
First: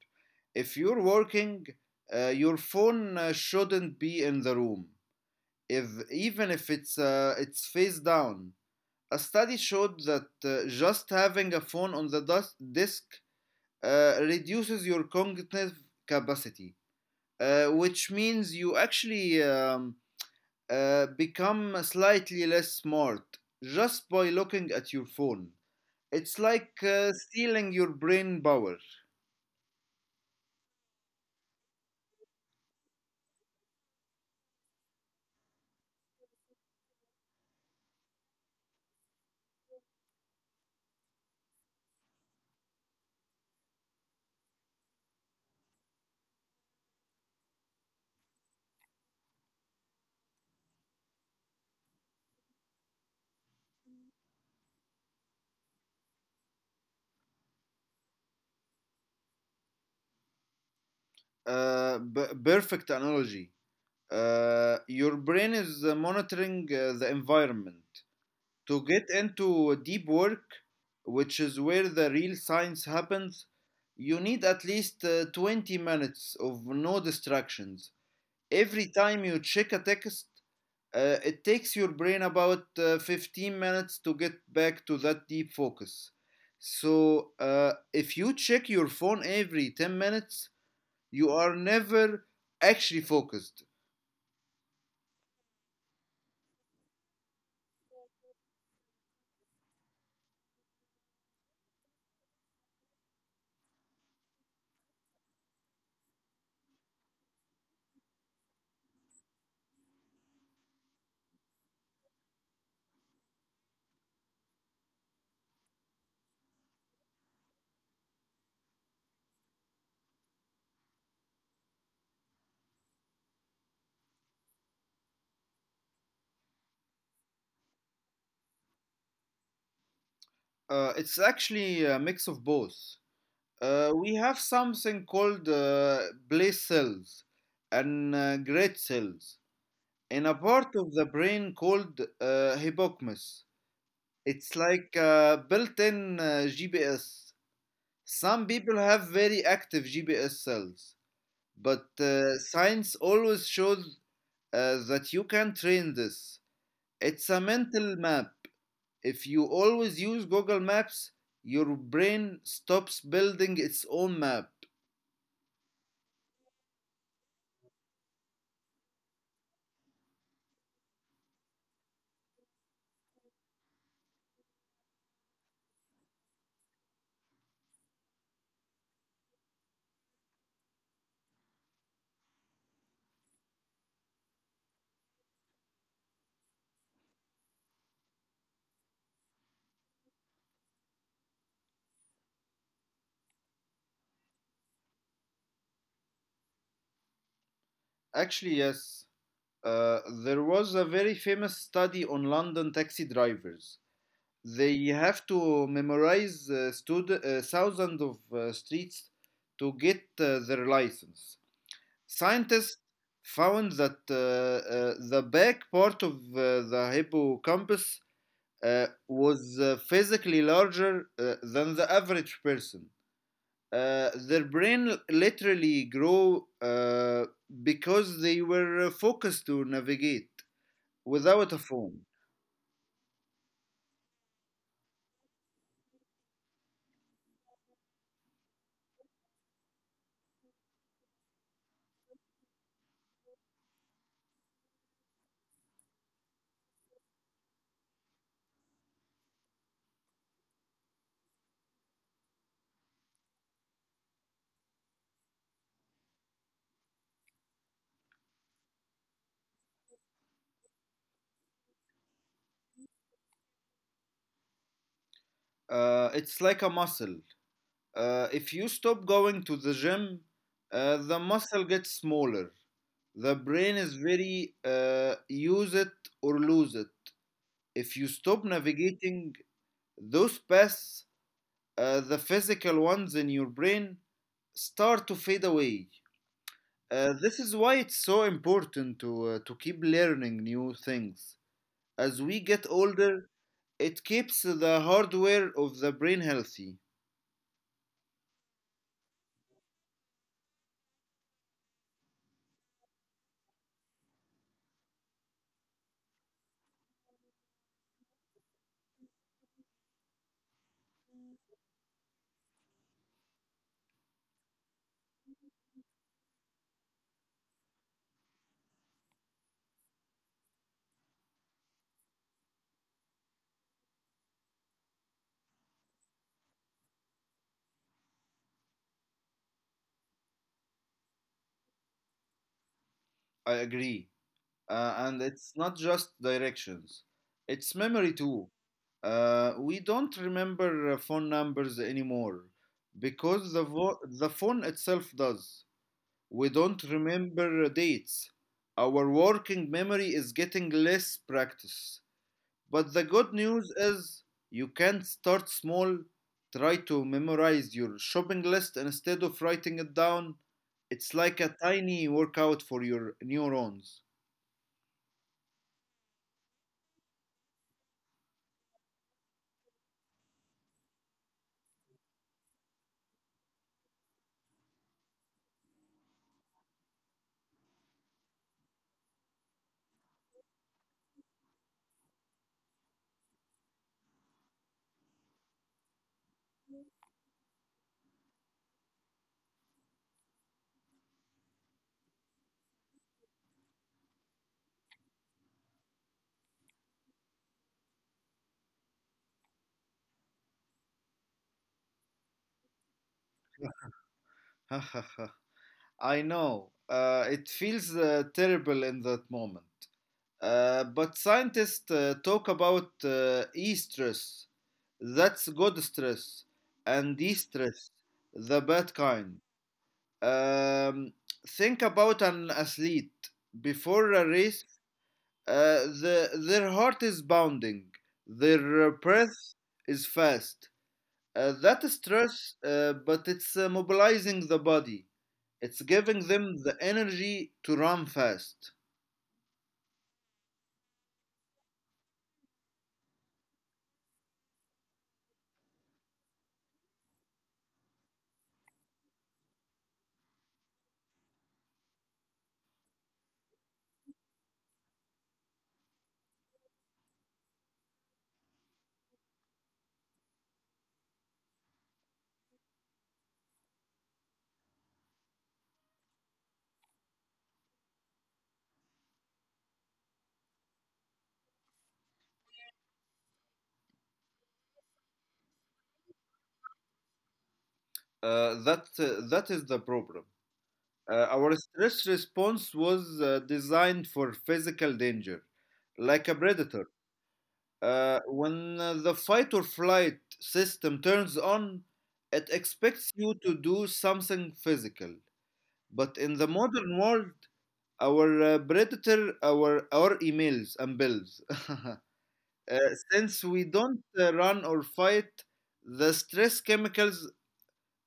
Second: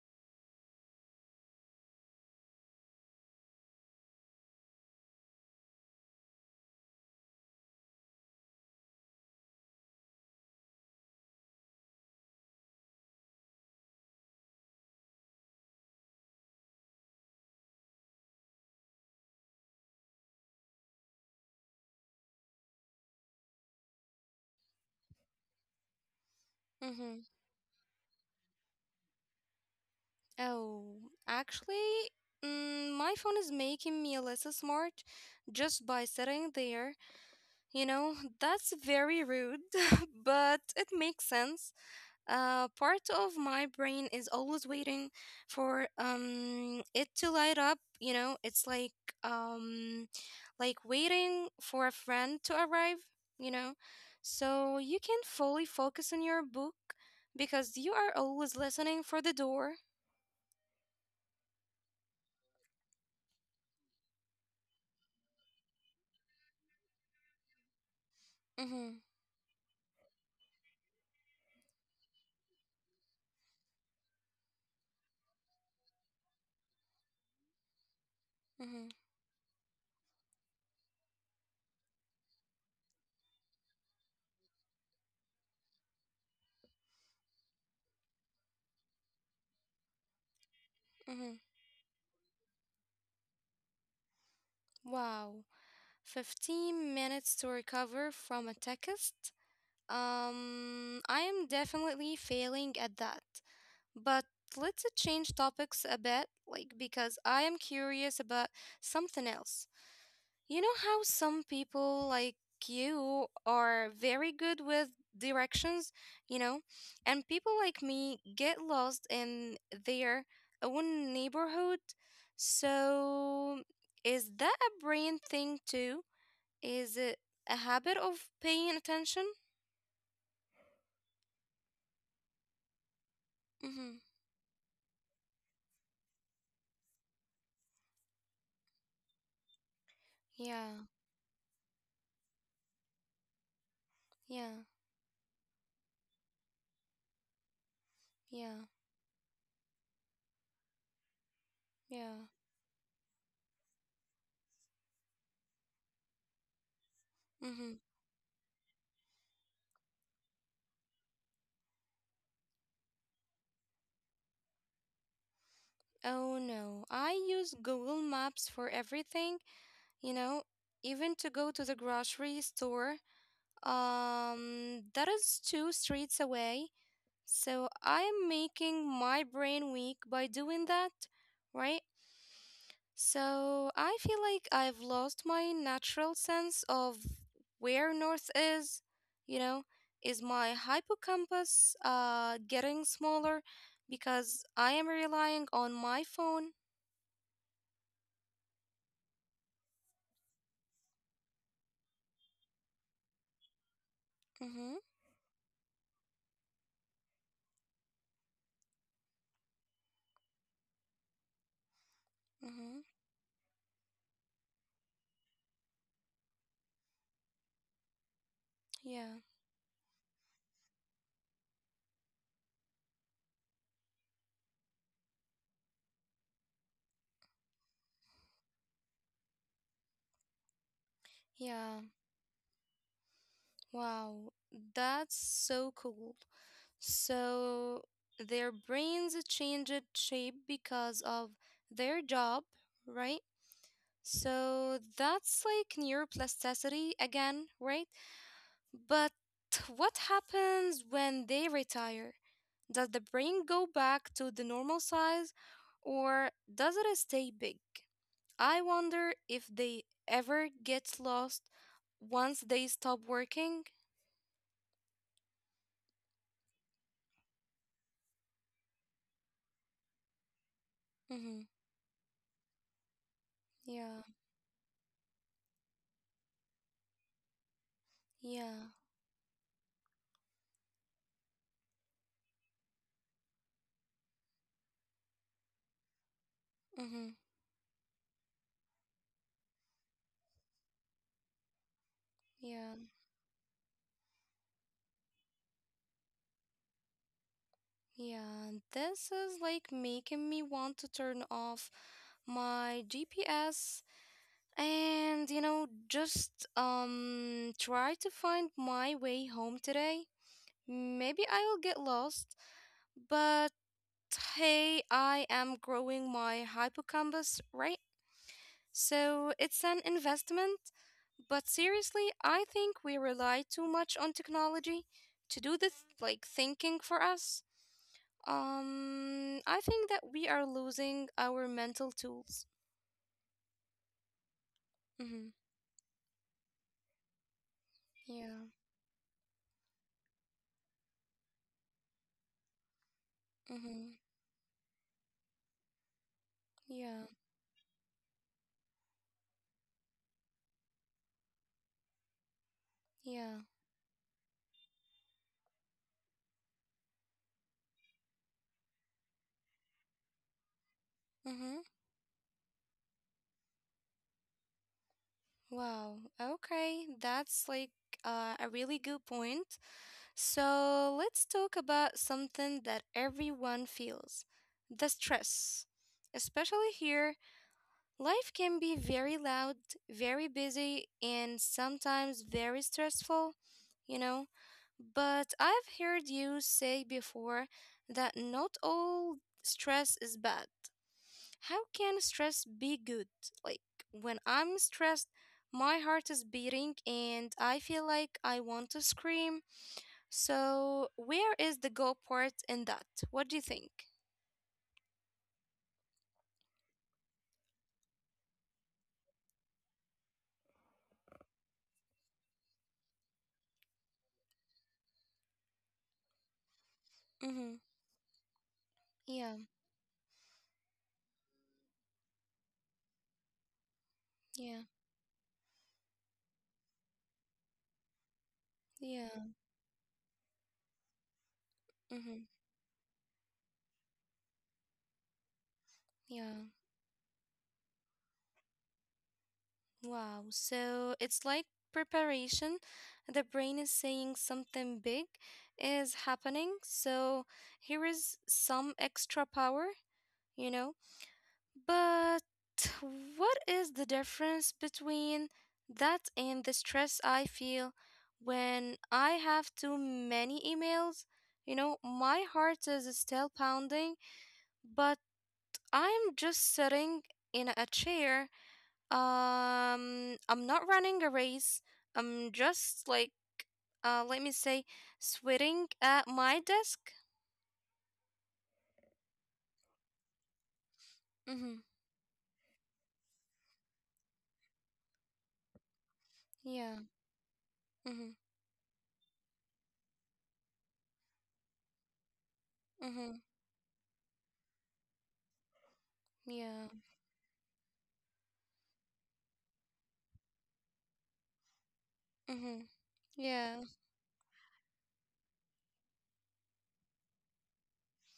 Speaker 2: If you're working, your phone shouldn't be in the room. If even if it's face down, a study showed that just having a phone on the disk reduces your cognitive capacity, which means you actually become slightly less smart just by looking at your phone. It's like
Speaker 1: Mm-hmm.
Speaker 2: stealing your brain power.
Speaker 1: Oh, actually, my phone is making me less smart just by sitting there. You know, that's very rude, but it makes sense. Part of my brain is always waiting for it to light up. You know, it's um like waiting for a friend to arrive. You know, so you can not fully focus on your book because you are always listening for the door.
Speaker 2: Perfect analogy. Your brain is monitoring the environment. To
Speaker 1: Mm-hmm,
Speaker 2: get into deep work, which is where the real science happens, you need at least 20 minutes of no distractions. Every
Speaker 1: mm-hmm.
Speaker 2: time you check a text, it takes your brain about 15 minutes to get back to that deep focus. So, if you check your phone every 10 minutes, you
Speaker 1: Mhm.
Speaker 2: are never actually focused.
Speaker 1: Wow, 15 minutes to recover from a text? I am definitely failing at that. But let's change topics a bit, like because I am curious about something else. You know how some people, like, you are very good with directions, you know, and people like me get lost in their own neighborhood. So, is that a brain thing too? Is it a habit of paying attention?
Speaker 2: It's actually a mix of both.
Speaker 1: Mm-hmm.
Speaker 2: We have something called bliss cells and great cells in a part
Speaker 1: Yeah,
Speaker 2: of the brain called hippocampus.
Speaker 1: yeah,
Speaker 2: It's like a built-in GPS. Some
Speaker 1: yeah,
Speaker 2: people have very active GPS cells, but
Speaker 1: yeah.
Speaker 2: science always shows that you can train this. It's a
Speaker 1: Mm-hmm.
Speaker 2: mental map. If you always use Google Maps, your brain stops building its own map.
Speaker 1: Oh no, I use Google Maps for everything, you know, even to go to the grocery store. That is two streets away. So I'm making my brain weak by doing that, right? So I feel like I've lost my natural sense of where north is, you know? Is my hippocampus getting smaller because I am relying on my phone?
Speaker 2: Actually, yes. There was a very famous study on London taxi drivers.
Speaker 1: Mm-hmm.
Speaker 2: They have to memorize thousands of streets to get their license. Scientists
Speaker 1: Mm-hmm.
Speaker 2: found that the back part of the hippocampus
Speaker 1: Yeah.
Speaker 2: was physically larger than the average person. Their brain literally grew because they were focused to navigate without a
Speaker 1: Yeah.
Speaker 2: phone.
Speaker 1: Wow. That's so cool. So their brains changed shape because of their job, right? So that's like neuroplasticity again, right? But what happens when they retire? Does the brain go back to the normal size or does it stay big? I wonder if they ever get lost once they stop working.
Speaker 2: It's like a muscle. If you stop going to the gym, the
Speaker 1: Mm-hmm.
Speaker 2: muscle gets smaller. The brain is
Speaker 1: Yeah.
Speaker 2: very use it or lose it. If you stop
Speaker 1: Yeah.
Speaker 2: navigating those paths, the physical ones in your brain start to fade away.
Speaker 1: Mm-hmm.
Speaker 2: This is why it's so important to keep learning new things. As we get
Speaker 1: Yeah.
Speaker 2: older, it keeps the hardware of the brain healthy.
Speaker 1: Yeah, this is like making me want to turn off my GPS and, you know, just try to find my way home today. Maybe I will get lost, but hey, I am growing my hippocampus, right? So it's an investment, but seriously, I think we rely too much on technology to do this like thinking for us. I think that we are losing our mental tools.
Speaker 2: I agree. And
Speaker 1: Mm-hmm.
Speaker 2: it's not just directions, it's memory
Speaker 1: Yeah.
Speaker 2: too. We don't remember phone numbers anymore because
Speaker 1: Mm-hmm.
Speaker 2: the phone itself does. We don't
Speaker 1: Yeah.
Speaker 2: remember dates. Our working memory is getting less practice. But the good
Speaker 1: Yeah.
Speaker 2: news is you can start small. Try to memorize your shopping list instead of writing it down. It's like a
Speaker 1: Mm-hmm.
Speaker 2: tiny workout for your neurons.
Speaker 1: Wow. Okay. That's like a really good point. So let's talk about something that everyone feels: the stress. Especially here, life can be very loud, very busy, and sometimes very stressful, you know? But I've heard you say before that not all stress is bad. How can stress be good? Like, when I'm stressed, my heart is beating and I feel like I want to scream. So, where is the go part in that? What do you think?
Speaker 2: I know. It feels terrible in that moment. But scientists talk about e stress. That's good stress. And de
Speaker 1: Mm-hmm.
Speaker 2: stress, the bad
Speaker 1: Yeah,
Speaker 2: kind. Um, think about an athlete. Before a
Speaker 1: yeah,
Speaker 2: race, the, their heart is bounding, their
Speaker 1: yeah,
Speaker 2: breath is fast. That is
Speaker 1: mm-hmm,
Speaker 2: stress, but it's mobilizing the body. It's giving
Speaker 1: yeah.
Speaker 2: them the energy to run fast.
Speaker 1: Wow, so it's like preparation. The brain is saying something big is happening, so here is some extra power, you know? But what is the difference between that and the stress I feel when I have too many emails? You know, my heart is still pounding, but I'm just sitting in a chair. I'm not running a race. I'm just like, let me say, sweating at my desk.
Speaker 2: That that is the problem.
Speaker 1: Mm-hmm.
Speaker 2: Our stress response was designed for physical danger, like a
Speaker 1: Yeah.
Speaker 2: predator.
Speaker 1: Mm-hmm.
Speaker 2: When the fight or flight system turns on, it expects
Speaker 1: Mm-hmm.
Speaker 2: you to do something physical. But in the
Speaker 1: Yeah.
Speaker 2: modern world, our predator, our emails and bills. uh,
Speaker 1: Mm-hmm.
Speaker 2: since
Speaker 1: Yeah.
Speaker 2: we don't run or fight, the stress chemicals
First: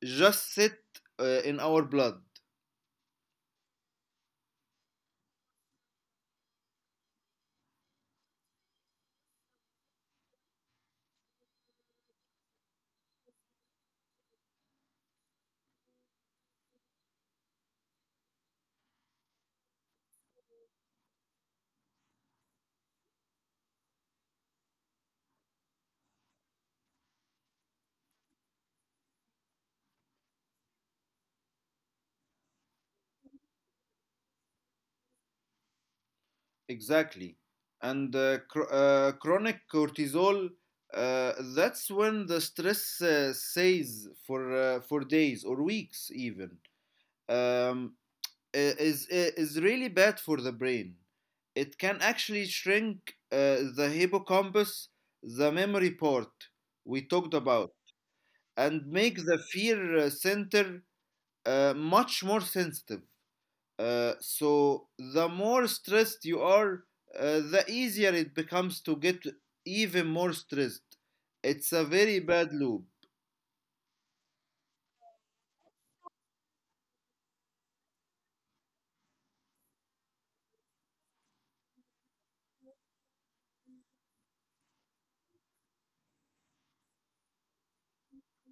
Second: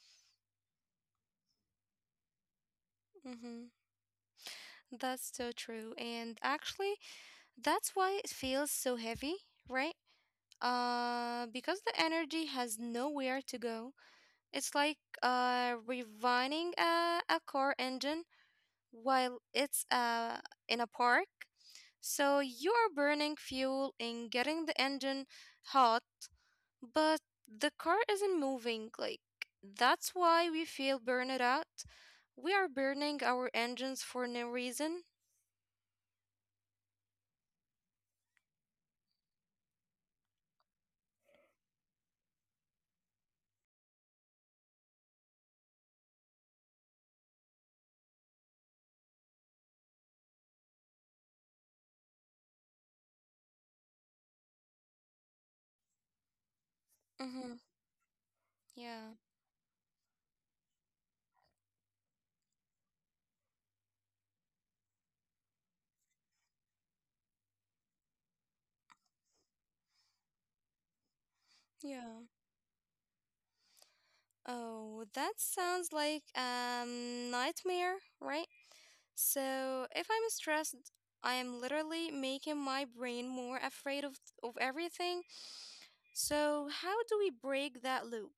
Speaker 2: just sit in our blood.
Speaker 1: Mm-hmm. That's so true. And actually, that's why it feels so heavy, right? Because the energy has nowhere to go. It's like reviving a car engine while it's in a park. So you are burning fuel and getting the engine hot, but the car isn't moving. Like, that's why we feel burned out. We are burning our engines for no reason.
Speaker 2: Exactly, and chronic cortisol. That's when the stress stays for days or weeks even. Um, is really bad for the brain. It can actually shrink the hippocampus, the memory part we talked
Speaker 1: Mm-hmm.
Speaker 2: about, and
Speaker 1: Yeah.
Speaker 2: make the fear center much more sensitive. So the more stressed you are, the easier it becomes to get even more stressed. It's a very
Speaker 1: Yeah.
Speaker 2: bad loop.
Speaker 1: Oh, that sounds like a nightmare, right? So if I'm stressed, I am literally making my brain more afraid of everything. So how do we break that loop?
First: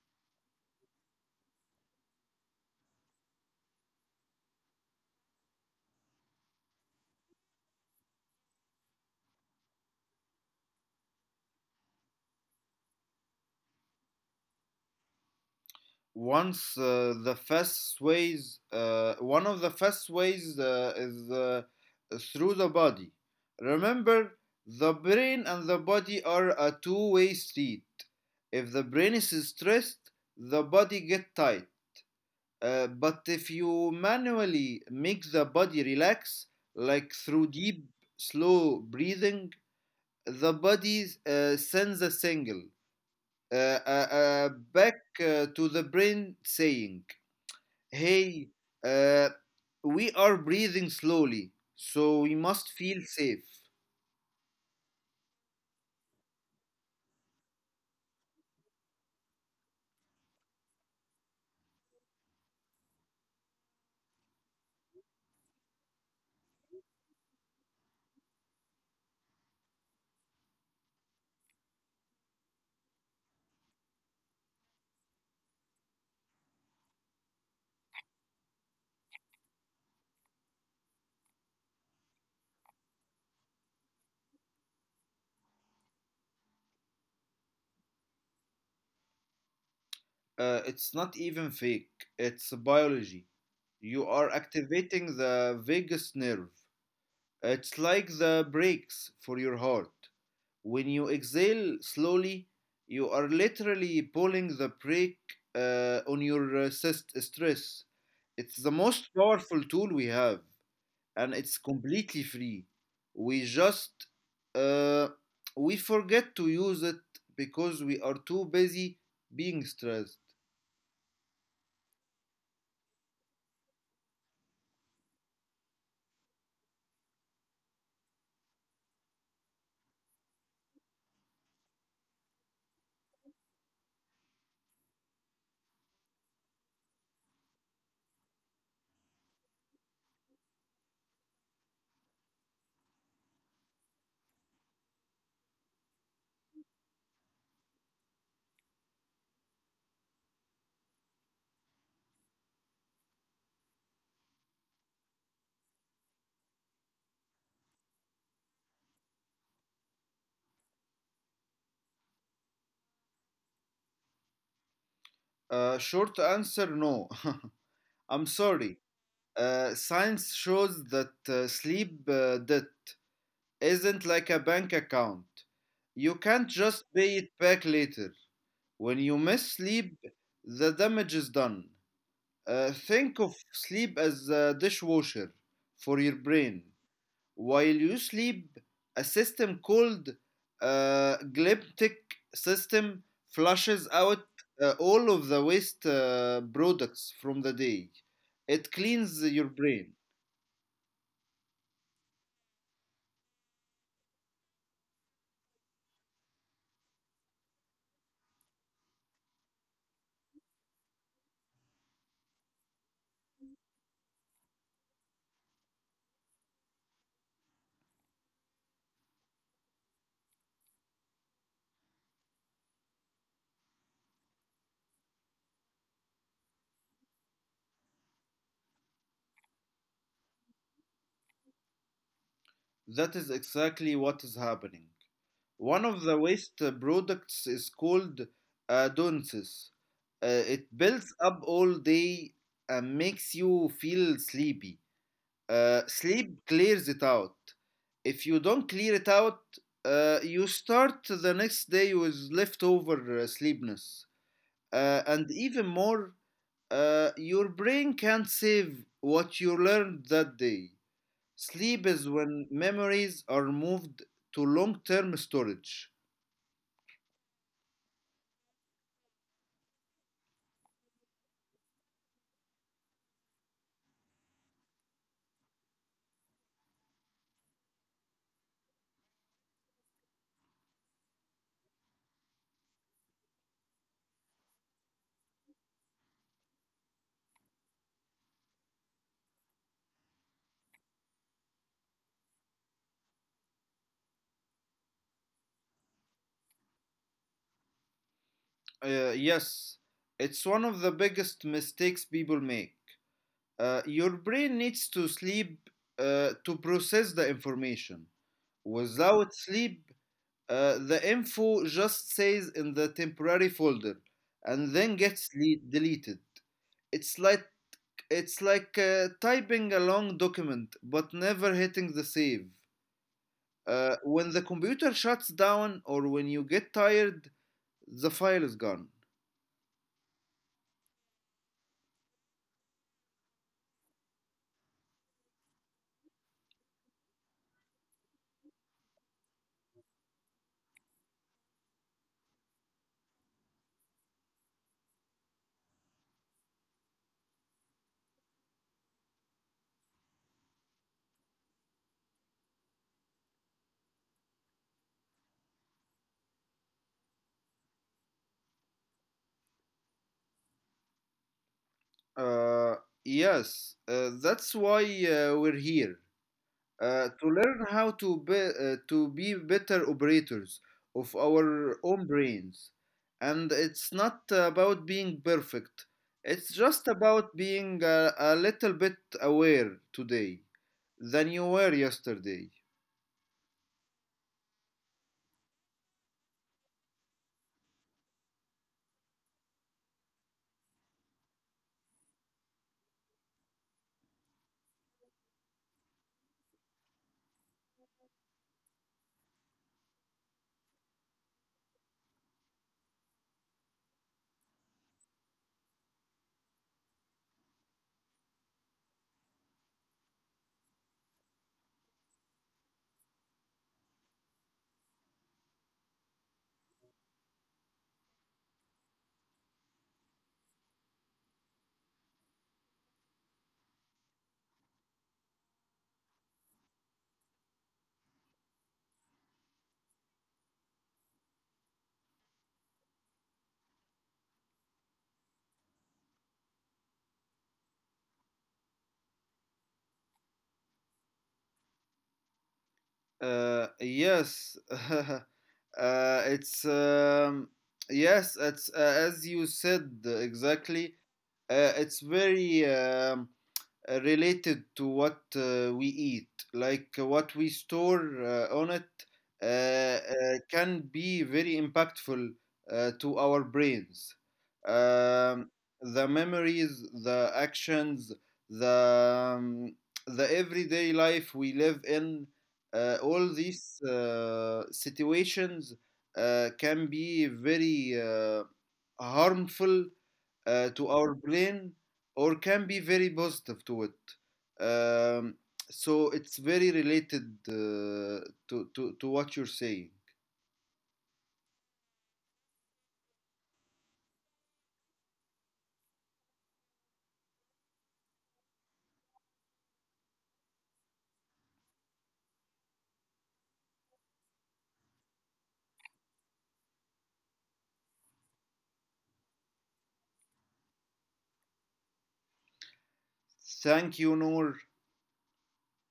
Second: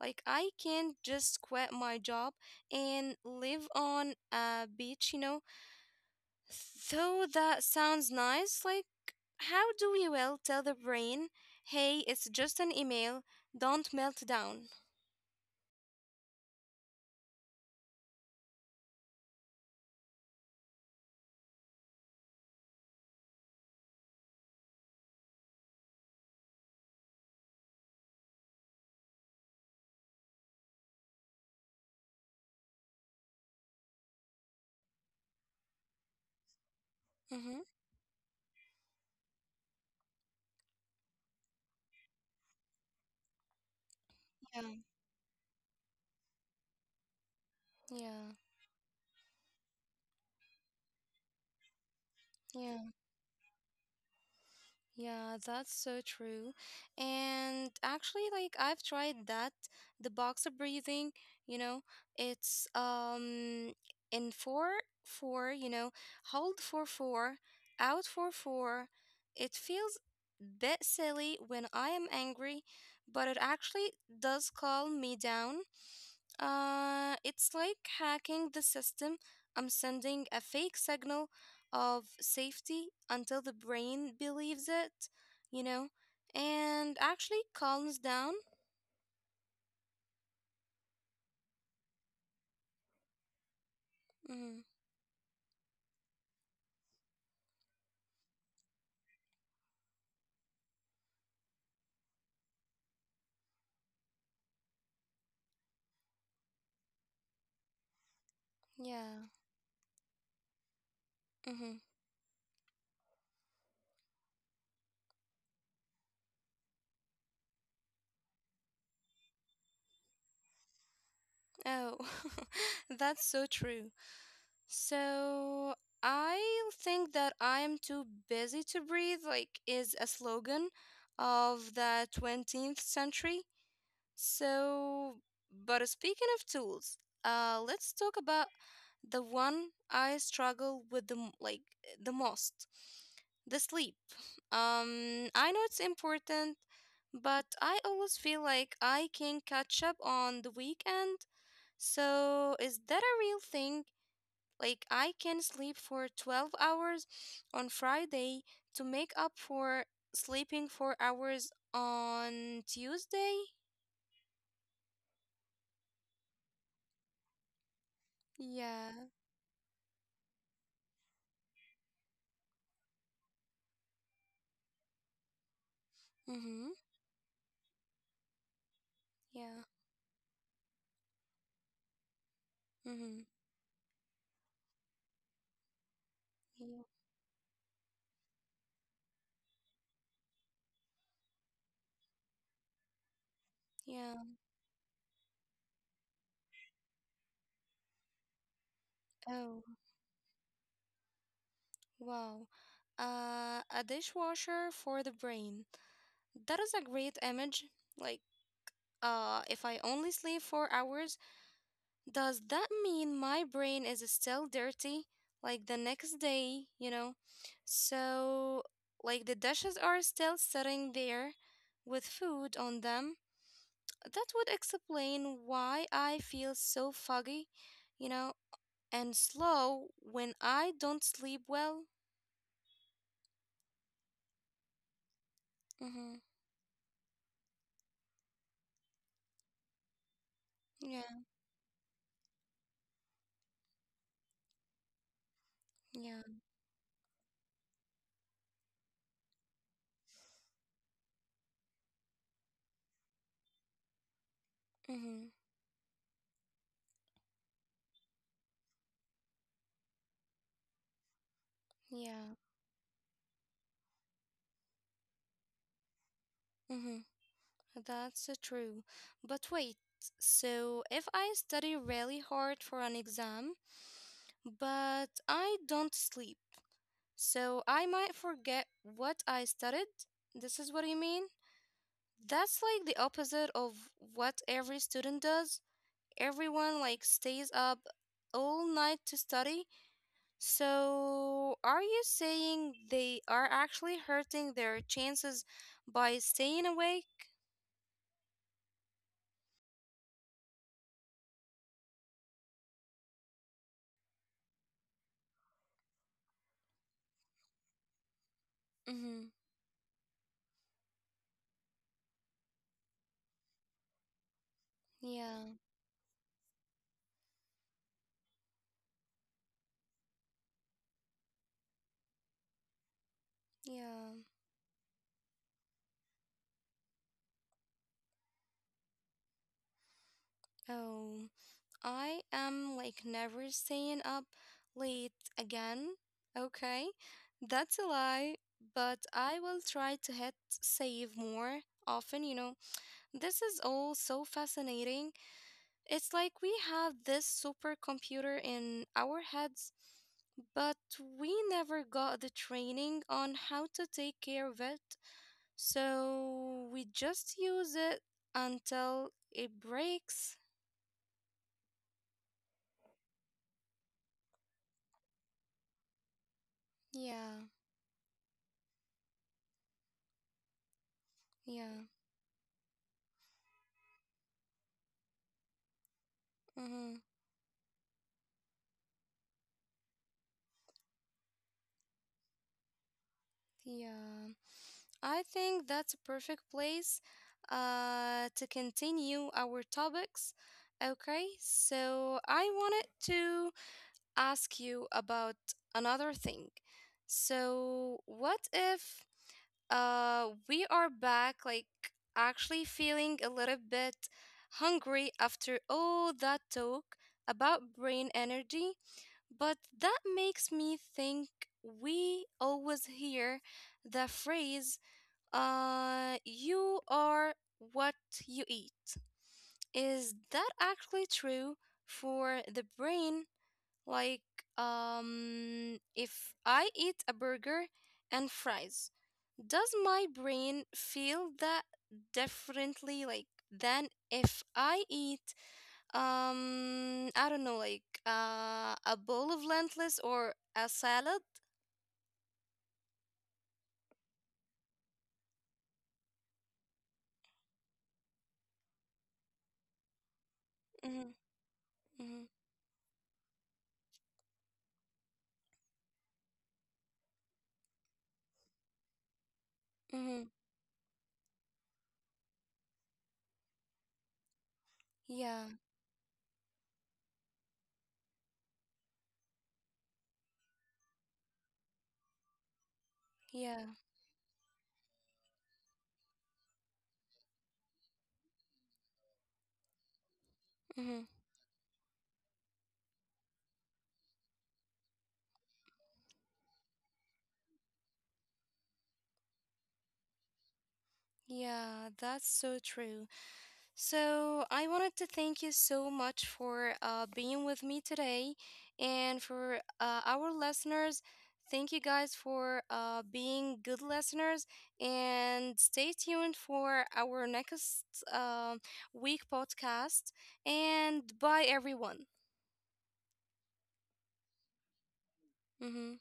Speaker 1: Like I can't just quit my job and live on a beach, you know. Though that sounds nice, like how do we well tell the brain, hey, it's just an email, don't melt down.
Speaker 2: Once the fast ways, one of the fast ways is through the body. Remember, the brain and the body are a two-way street. If the brain is stressed, the body gets tight. But if you manually make the body relax, like through
Speaker 1: Mm-hmm.
Speaker 2: deep, slow breathing, the body sends a signal back to the brain saying,
Speaker 1: Yeah.
Speaker 2: hey, uh, we are breathing slowly, so we must
Speaker 1: Yeah.
Speaker 2: feel safe.
Speaker 1: Yeah, that's so true. And actually, like I've tried that, the boxer breathing, you know, it's in four four, you know, hold for four, out for four. It feels bit silly when I am angry, but it actually does calm me down. It's like hacking the system. I'm sending a fake signal of safety until the brain believes it, you know, and actually calms down.
Speaker 2: It's not even fake, it's biology. You are
Speaker 1: Mm,
Speaker 2: activating the vagus nerve. It's like the brakes for your heart. When you exhale slowly, you are literally pulling the brake on your cyst stress. It's the most
Speaker 1: yeah.
Speaker 2: powerful tool we have. And it's
Speaker 1: Mm-hmm.
Speaker 2: completely free. We just uh, we forget to use it because we are too busy being stressed.
Speaker 1: Oh, that's so true. So I think that I'm too busy to breathe, like, is a slogan of the 20th century. So, but speaking of tools, let's talk about the one I struggle with the m- like the most, the sleep. I know it's important, but I always feel like I can catch up on the weekend. So, is that a real thing? Like I can sleep for 12 hours on Friday to make up for sleeping 4 hours on Tuesday?
Speaker 2: Short answer: no. I'm
Speaker 1: Yeah.
Speaker 2: sorry. Science shows that sleep that isn't like a bank account. You can't
Speaker 1: Mm-hmm.
Speaker 2: just pay it back later. When you
Speaker 1: Yeah.
Speaker 2: miss sleep, the damage is done.
Speaker 1: Mm-hmm.
Speaker 2: Think of sleep as a dishwasher for your brain.
Speaker 1: Yeah.
Speaker 2: While you sleep, a system called glyptic system flushes
Speaker 1: Yeah.
Speaker 2: out all of the waste products from the day. It cleans your
Speaker 1: Oh,
Speaker 2: brain.
Speaker 1: wow. A dishwasher for the brain. That is a great image. Like, if I only sleep 4 hours, does that mean my brain is still dirty? Like the next day, you know? So, like the dishes are still sitting there with food on them. That would explain why I feel so foggy, you know? And slow when I don't sleep well.
Speaker 2: That is exactly what is happening. One of
Speaker 1: Mm-hmm.
Speaker 2: the waste products is called adonsis. It
Speaker 1: Yeah,
Speaker 2: builds up all day and makes you feel sleepy.
Speaker 1: yeah,
Speaker 2: Sleep clears it out. If you don't clear it out, you start the next day with leftover sleepiness. And
Speaker 1: mm-hmm,
Speaker 2: even more, your brain can't save what you learned that day. Sleep is
Speaker 1: yeah,
Speaker 2: when memories are moved to long term storage.
Speaker 1: mm-hmm. That's true. But wait, so if I study really hard for an exam, but I don't sleep, so I might forget what I studied? This is what you mean? That's like the opposite of what every student does. Everyone like stays up all night to study. So, are you saying they are actually hurting their chances by staying awake?
Speaker 2: Yes, it's one of the biggest mistakes people make. Your brain needs to sleep to process the information.
Speaker 1: Mm-hmm.
Speaker 2: Without sleep, the info just stays in the temporary folder and then
Speaker 1: Yeah,
Speaker 2: deleted. It's like it's like typing a long document but never hitting the save.
Speaker 1: yeah.
Speaker 2: When the computer shuts down or when you get tired, the file is gone.
Speaker 1: Oh, I am like never staying up late again. Okay, that's a lie, but I will try to hit save more often, you know. This is all so fascinating. It's like we have this supercomputer in our heads, but we never got the training on how to take care of it. So we just use it until it breaks.
Speaker 2: Uh, yes, that's why we're here. uh, to
Speaker 1: Yeah,
Speaker 2: learn how to be, uh, to be better operators of
Speaker 1: yeah,
Speaker 2: our own brains. And it's not about being perfect, it's
Speaker 1: mm-hmm,
Speaker 2: just about being a little bit aware today than you were yesterday.
Speaker 1: yeah. I think that's a perfect place to continue our topics. Okay, so I wanted to ask you about another thing. So, what if we are back like actually feeling a little bit hungry after all that talk about brain energy? But that makes me think we always hear the phrase you are what you eat. Is that actually true for the brain, like, if I eat a burger and fries, does my brain feel that differently, like, than if I eat, I don't know, like, a bowl of lentils or a salad?
Speaker 2: Yes, uh, it's yes, it's as you said exactly.
Speaker 1: Mm-hmm,
Speaker 2: It's
Speaker 1: mm-hmm,
Speaker 2: very related to what we eat, like what we store on it,
Speaker 1: mm-hmm.
Speaker 2: can be very impactful to our brains.
Speaker 1: Yeah,
Speaker 2: Um, the memories, the actions, the um, the everyday life we live in, all
Speaker 1: yeah,
Speaker 2: these situations can be very harmful to
Speaker 1: mm-hmm.
Speaker 2: our brain or can be very positive to it. Um, so it's very related to what you're saying.
Speaker 1: Yeah, that's so true. So, I wanted to thank you so much for being with me today. And for our listeners, thank you guys for being good listeners. And stay tuned for our next uh, week podcast. And bye, everyone.
Speaker 2: Thank you, Noor,
Speaker 1: Mm-hmm.